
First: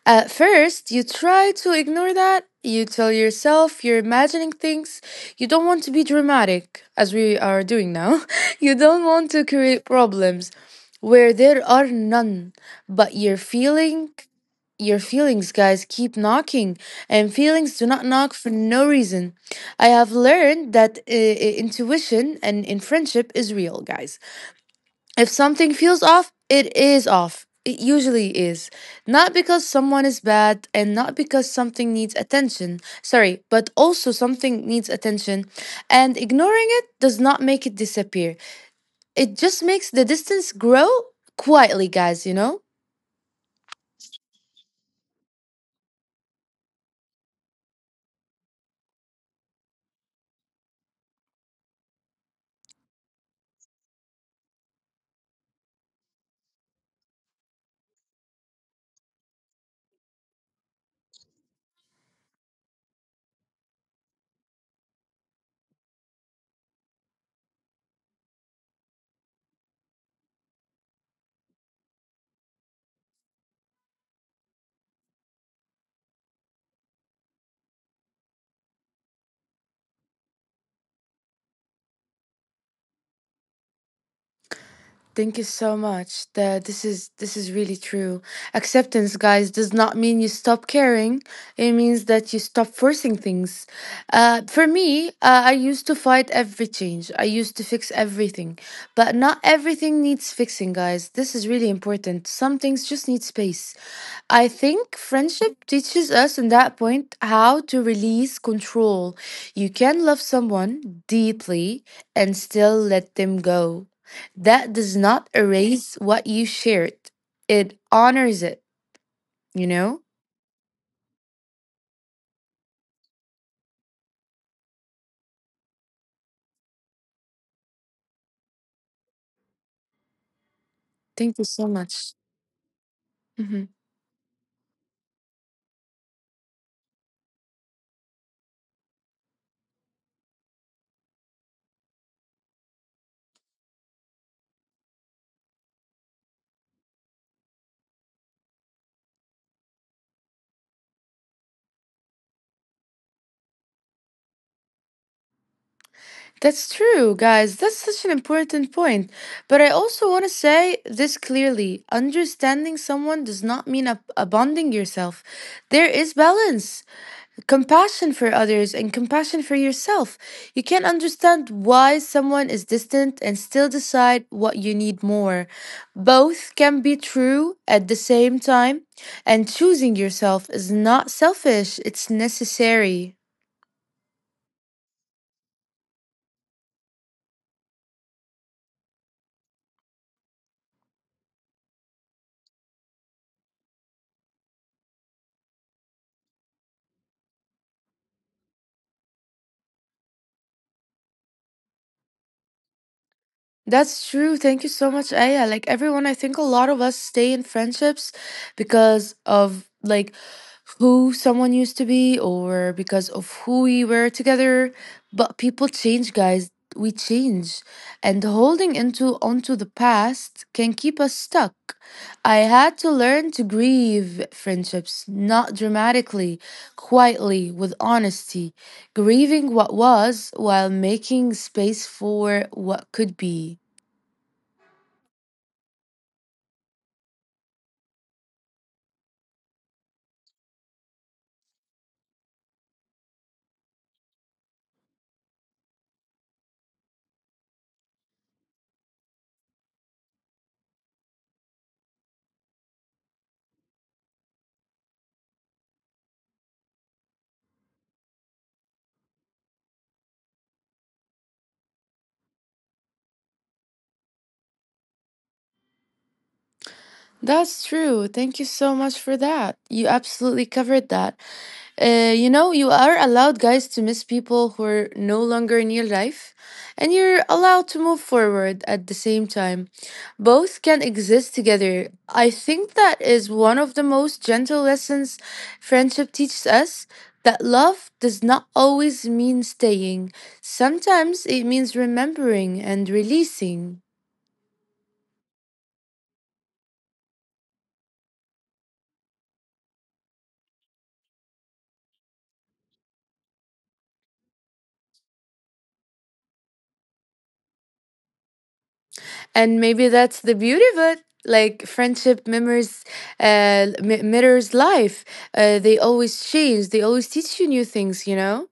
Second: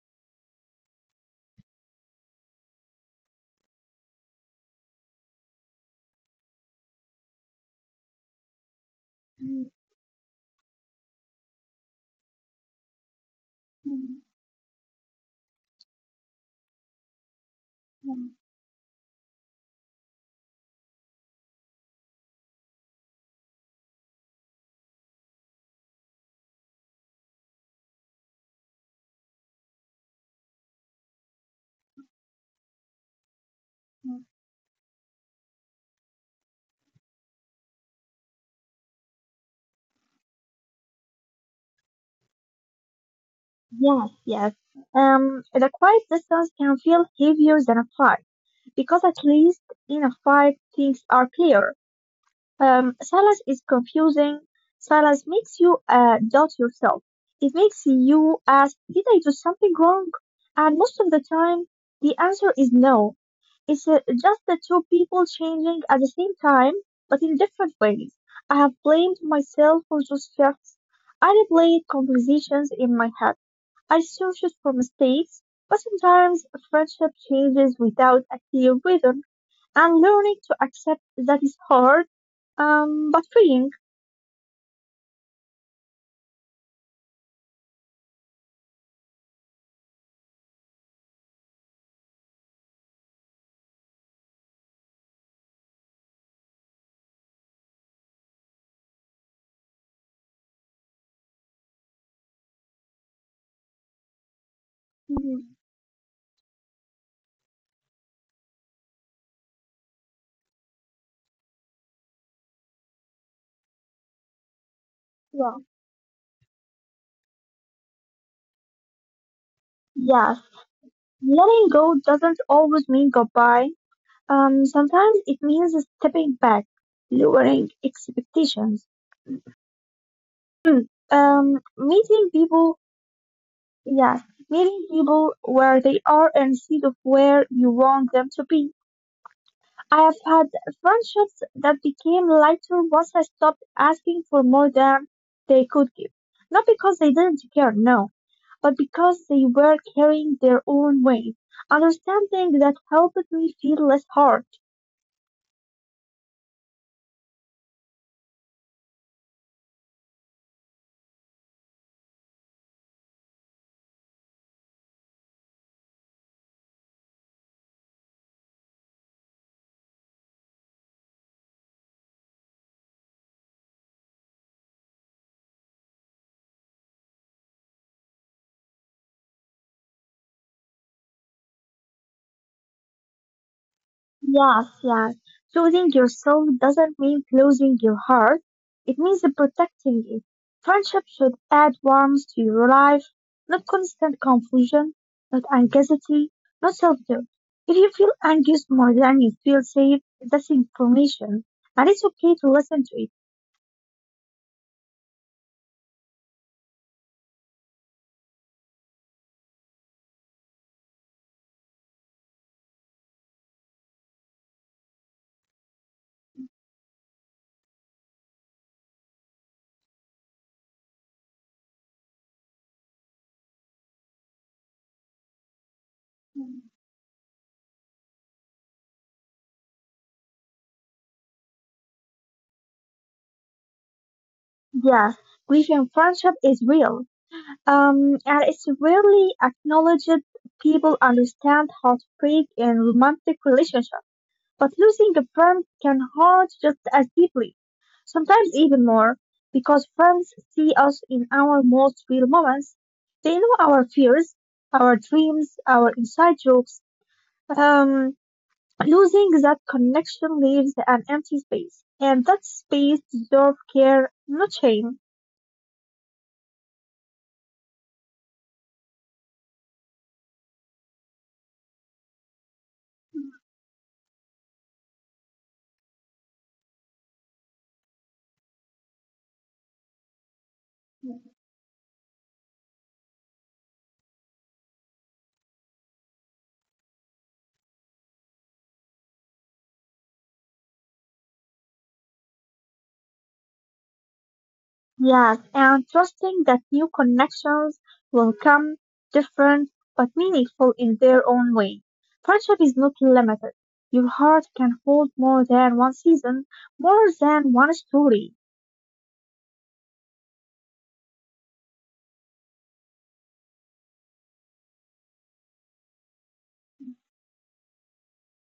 Speaker 1: At first, you try to ignore that. You tell yourself you're imagining things. You don't want to be dramatic, as we are doing now. You don't want to create problems where there are none, but you're feeling your feelings, guys, keep knocking, and feelings do not knock for no reason. I have learned that intuition and in friendship is real, guys. If something feels off, it is off. It usually is. Not because someone is bad and not because something needs attention. Sorry, but also something needs attention. And ignoring it does not make it disappear. It just makes the distance grow quietly, guys, you know?
Speaker 2: Yes, yes. The quiet distance can feel heavier than a fight because at least in a fight things are clear. Silas is confusing. Silence makes you doubt yourself. It makes you ask, did I do something wrong? And most of the time, the answer is no. It's just the two people changing at the same time, but in different ways. I have blamed myself for those shifts. I replayed conversations in my head. I searched for mistakes, but sometimes friendship changes without a clear reason, and learning to accept that is hard, but freeing.
Speaker 1: Thank you so much. That this is really true. Acceptance, guys, does not mean you stop caring. It means that you stop forcing things. For me, I used to fight every change. I used to fix everything, but not everything needs fixing, guys. This is really important. Some things just need space. I think
Speaker 2: Mhm.
Speaker 1: friendship teaches us in that point how to release control. You can love someone deeply and still let them go. That does not
Speaker 2: Yeah.
Speaker 1: erase what you shared. It honors it, you know?
Speaker 2: Yes, letting go doesn't always mean goodbye. Sometimes it means stepping back, lowering expectations,
Speaker 1: Thank you so much.
Speaker 2: meeting people,
Speaker 1: Mhm.
Speaker 2: yes, meeting people where they are instead of where you want them to be. I have had friendships that became lighter once I stopped asking for more than they could give. Not because they didn't care, no, but because they were carrying their own weight. Understanding that helped me feel less hurt.
Speaker 1: That's true, guys. That's such an important point. But I also want to say this clearly, understanding someone does not mean abandoning yourself. There is balance, compassion for others, and compassion for yourself. You can not understand why someone is distant and still decide what you need more. Both can be true at the same time, and choosing yourself is not selfish, it's necessary.
Speaker 2: Yes, yes. Choosing yourself doesn't mean closing your heart. It means protecting it. Friendship should add warmth to your life, not constant confusion, not anxiety, not self-doubt. If you feel anxious more than you feel safe, that's information, and it's okay to listen to it.
Speaker 1: That's true. Thank you so much, Aya. Like everyone, I think a lot of us stay in friendships because of like who someone used to be or because of who we were together. But people change, guys. We change. And holding into onto the past can keep us stuck. I had to learn to grieve friendships, not dramatically, quietly, with honesty, grieving what was while making space for what could be.
Speaker 2: Yes, grief in friendship is real. And it's rarely acknowledged. People understand heartbreak in romantic relationships, but losing a friend can hurt just as deeply, sometimes even more, because friends see us in our most real moments. They know our fears, our dreams, our inside jokes. Um, Losing that connection leaves an empty space, and that space deserves care, not shame.
Speaker 1: That's true. Thank you so much for that. You absolutely covered that. You are allowed, guys, to miss people who are no longer in your life, and you're allowed to move forward at the same time. Both can exist together. I think that is one of the most gentle lessons friendship teaches us that love does not always mean staying, sometimes it means remembering and releasing.
Speaker 2: Yes, and trusting that new connections will come, different but meaningful in their own way. Friendship is not limited. Your heart can hold more than one season, more than one story.
Speaker 1: And maybe that's the beauty of it, like friendship mirrors mirrors life. They always change, they always teach you new things.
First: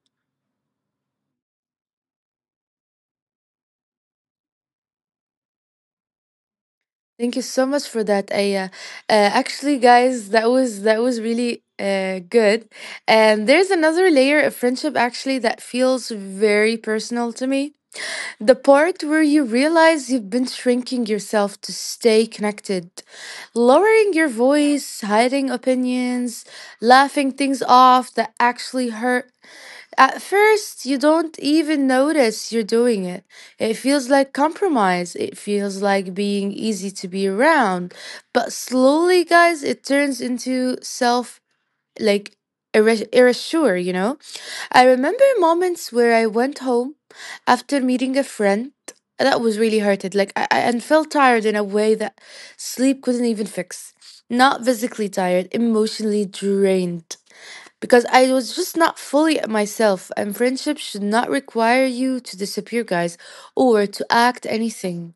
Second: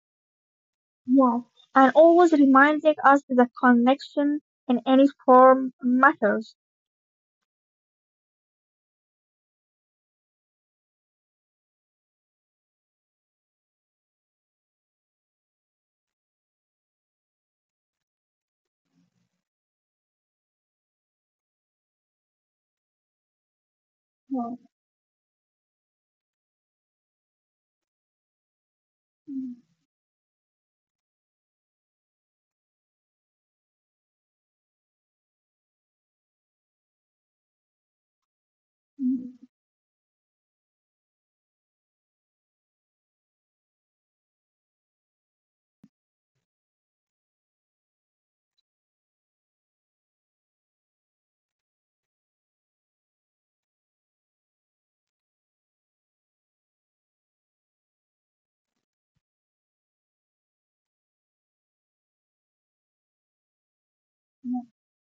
Speaker 2: Yes, and always reminding us that connection in any form matters.
Speaker 1: Thank you so much for that, Aya. Actually guys, that was really good. And there's another layer of friendship actually that feels very personal to me. The part where you realize you've been shrinking yourself to stay connected, lowering your
Speaker 2: Yes,
Speaker 1: voice, hiding opinions, laughing things off that actually hurt. At first, you don't even notice you're doing it. It feels like compromise. It feels like being easy to be around. But slowly, guys, it turns into self, like, erasure, you know? I remember moments where I went home after meeting a friend that was really hurted, like and felt tired in a way that sleep couldn't even fix. Not physically tired, emotionally drained. Because I was just not fully myself, and friendship should not require you to disappear, guys, or to act anything,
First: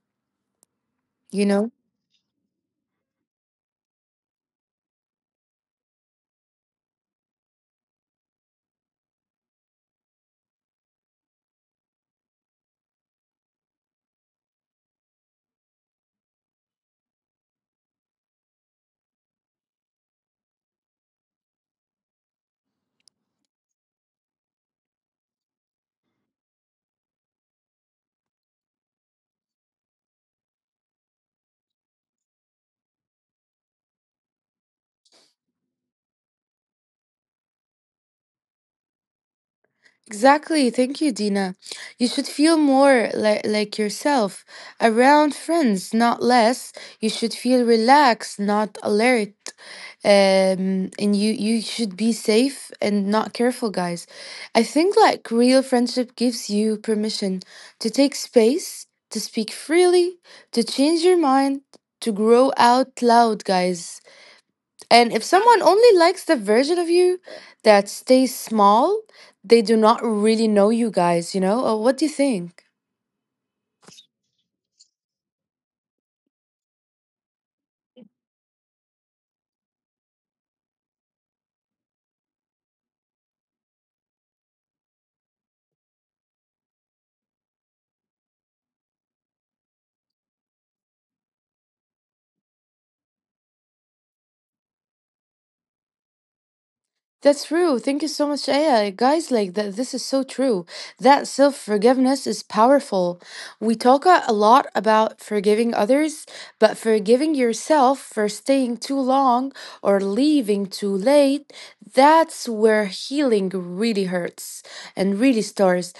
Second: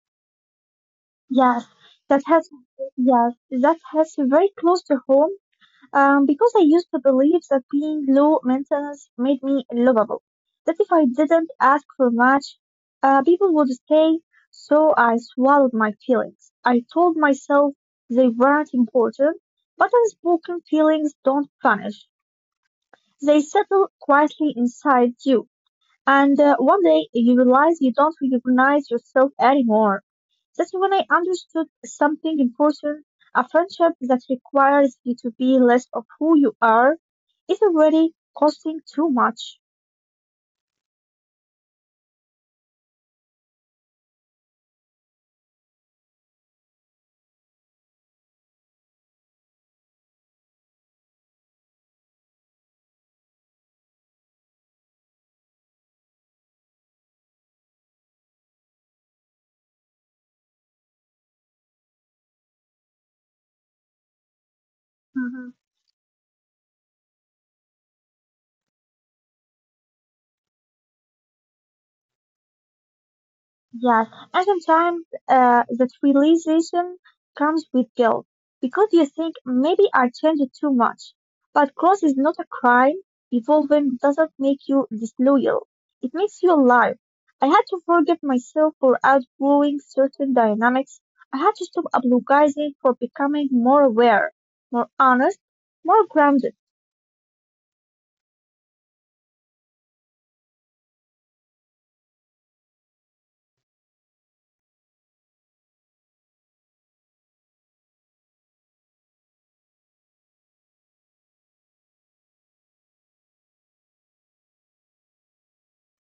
Speaker 1: you
Speaker 2: yes,
Speaker 1: know?
Speaker 2: that has yes, that has very close to home. Because I used to believe that being low maintenance made me lovable. That if I didn't ask for much, people would stay. So I swallowed my feelings. I told myself they weren't important, but unspoken feelings don't vanish. They settle quietly inside you. And one day you realize you don't recognize yourself anymore. That's when I understood something important. A friendship that requires you to be less of who you are is already costing too much.
Speaker 1: Exactly. Thank you, Dina. You should feel more like yourself around friends, not less. You should feel relaxed, not alert. Um, and you should be safe and not careful, guys. I think like real friendship gives you permission to take space, to speak freely, to change your mind, to grow out loud, guys. And if someone only likes the version of you that stays small, they do not really know you guys, you know? What do you think?
Speaker 2: Yes, and sometimes that realization comes with guilt because you think maybe I changed too much. But growth is not a crime. Evolving doesn't make you disloyal. It makes you alive. I had to forgive myself for outgrowing certain dynamics. I had to stop apologizing for becoming more aware, more honest, more grounded.
Speaker 1: That's true. Thank you so much, Aya. Guys, like that, this is so true. That self forgiveness is powerful. We talk a lot about forgiving others, but forgiving yourself for staying too long or leaving too late, that's where healing really hurts and really starts.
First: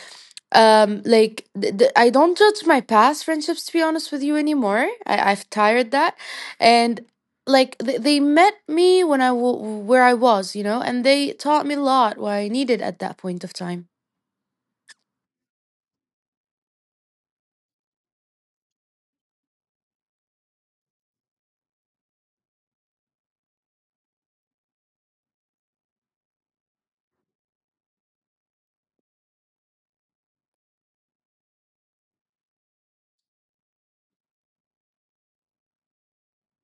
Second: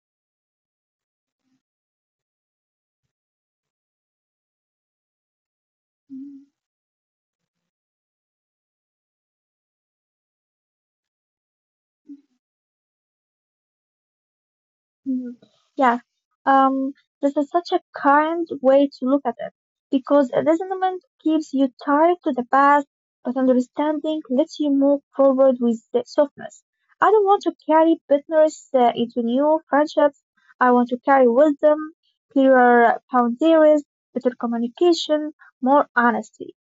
Speaker 1: I don't judge my past friendships to be honest with you anymore. I've tired that, and like they met me when I where I was, you know, and they taught me a lot what I needed at that point of time.
Speaker 2: Mhm. Yeah, um, this is such a kind way to look at it, because resentment keeps you tied to the past, but understanding lets you move forward with the softness. I don't want to carry bitterness into new friendships. I want to carry wisdom, clearer boundaries, better communication, more honesty.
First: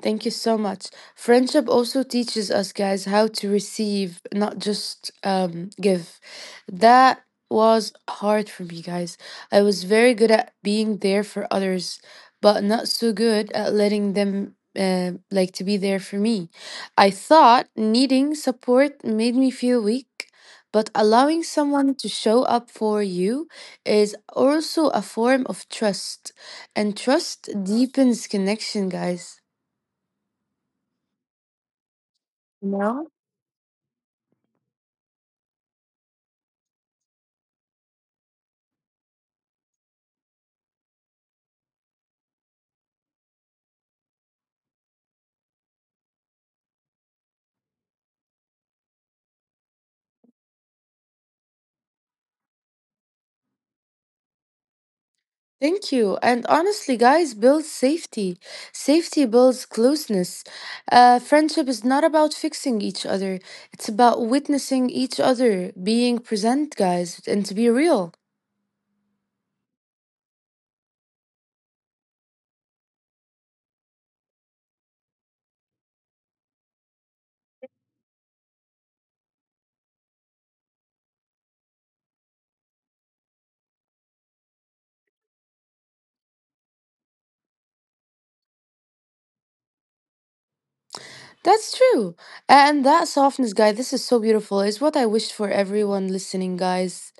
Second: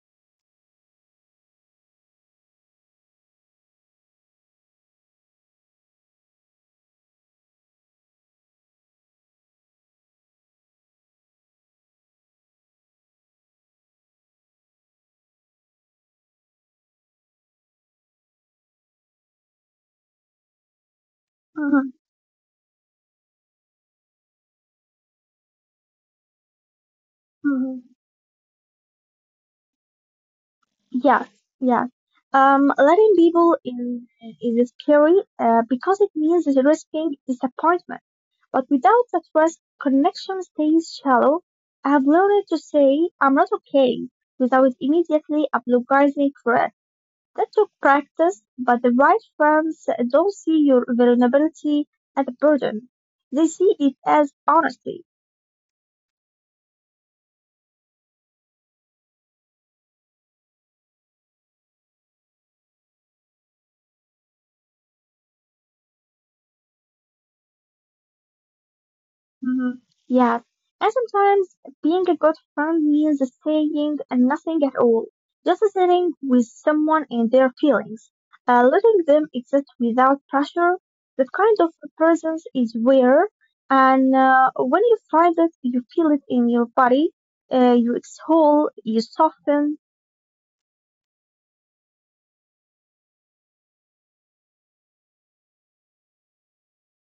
Speaker 1: Thank you so much. Friendship also teaches us guys how to receive, not just give. That was hard for me, guys. I was very good at being there for others, but not so good at letting them like to be there for me. I thought needing support made me feel weak, but allowing someone to show up for you is also a form of trust, and trust
Speaker 2: Mhm.
Speaker 1: deepens connection, guys.
Speaker 2: Yes, yes. Letting people in is scary because it means risking disappointment. But without that risk, connection stays shallow. I have learned to say I'm not okay without immediately apologizing for it. That took practice, but the right friends don't see your vulnerability as a burden. They see it as honesty.
Speaker 1: Thank you. And honestly, guys, builds safety. Safety builds closeness. Friendship is not about fixing each other, it's about witnessing each other, being present, guys, and to be real.
Speaker 2: Hmm. Yes, and sometimes being a good friend means saying nothing at all, just sitting with someone and their feelings, letting them exist without pressure. That kind of presence is rare, and when you find it, you feel it in your body. You exhale, you soften.
Speaker 1: That's true. And that softness, guys, this is so beautiful, is what I wished for everyone listening, guys.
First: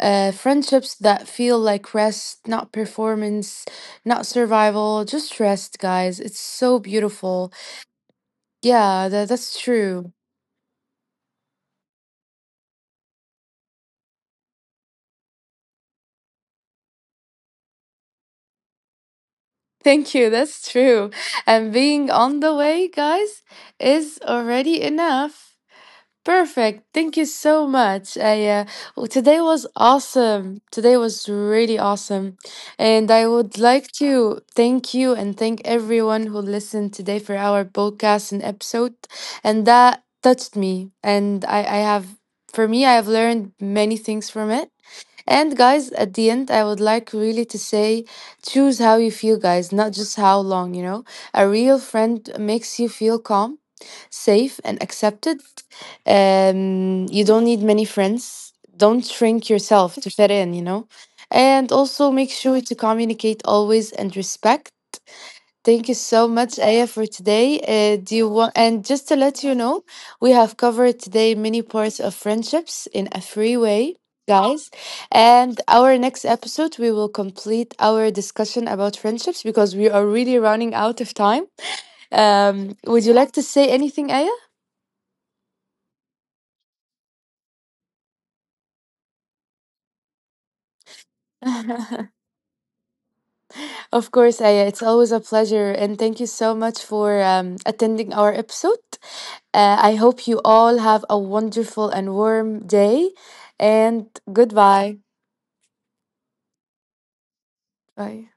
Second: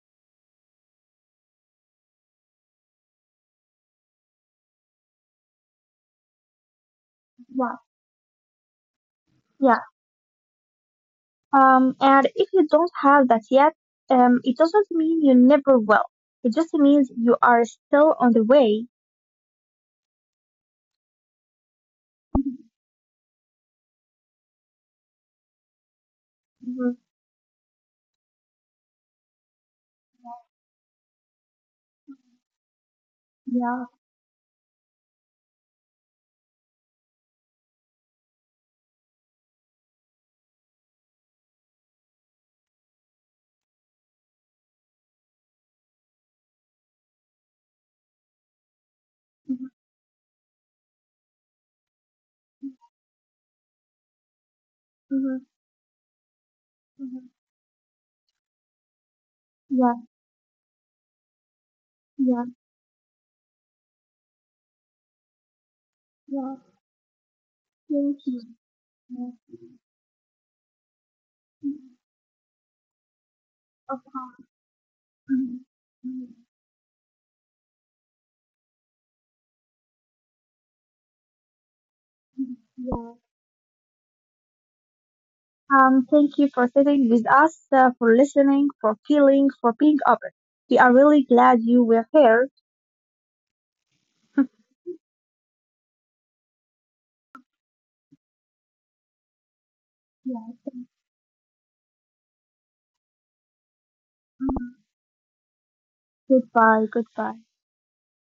Speaker 1: Friendships that feel like rest, not performance, not survival, just rest, guys. It's so beautiful.
Speaker 2: Wow.
Speaker 1: Yeah, that's
Speaker 2: Yeah.
Speaker 1: true.
Speaker 2: And if you don't have that yet, it doesn't mean you never will. It just means you are still on the way.
Speaker 1: Thank you. That's true. And being on the
Speaker 2: Mm-hmm.
Speaker 1: way, guys, is already enough. Perfect.
Speaker 2: Mm-hmm.
Speaker 1: Thank you so much. Today was awesome. Today was really awesome. And I would
Speaker 2: Yeah.
Speaker 1: like to thank you and thank everyone who listened today for our podcast and episode. And that touched me. And I have, for me, I have learned many things from it. And guys, at the end, I would like really to say choose how you feel,
Speaker 2: Mhm.
Speaker 1: guys, not just how long, you know. A real friend makes you feel calm, safe, and accepted.
Speaker 2: Mhm. Mhm.
Speaker 1: You don't need many friends. Don't shrink yourself
Speaker 2: Yeah.
Speaker 1: to fit in, you know. And also make
Speaker 2: Yeah.
Speaker 1: sure to communicate always and respect. Thank you so
Speaker 2: Yeah.
Speaker 1: much, Aya, for today. Do
Speaker 2: Thank
Speaker 1: you
Speaker 2: you.
Speaker 1: want? And just to let you
Speaker 2: Yeah.
Speaker 1: know, we have covered today many
Speaker 2: Mhm.
Speaker 1: parts of friendships in a free way,
Speaker 2: Of course.
Speaker 1: guys. And
Speaker 2: Mhm.
Speaker 1: our next
Speaker 2: Mhm.
Speaker 1: episode, we will complete our discussion about friendships because we are really running out of time.
Speaker 2: Mhm.
Speaker 1: Would you
Speaker 2: Yeah.
Speaker 1: like to say anything, Aya?
Speaker 2: Thank you for sitting with us, for listening, for feeling, for being open. We are really glad you were here.
Speaker 1: Of course, Aya. It's always a pleasure, and thank you so much for attending our episode. I hope you
Speaker 2: Yeah.
Speaker 1: all have a wonderful and warm day, and
Speaker 2: Mm-hmm.
Speaker 1: goodbye.
Speaker 2: Goodbye. Goodbye.
Speaker 1: Bye.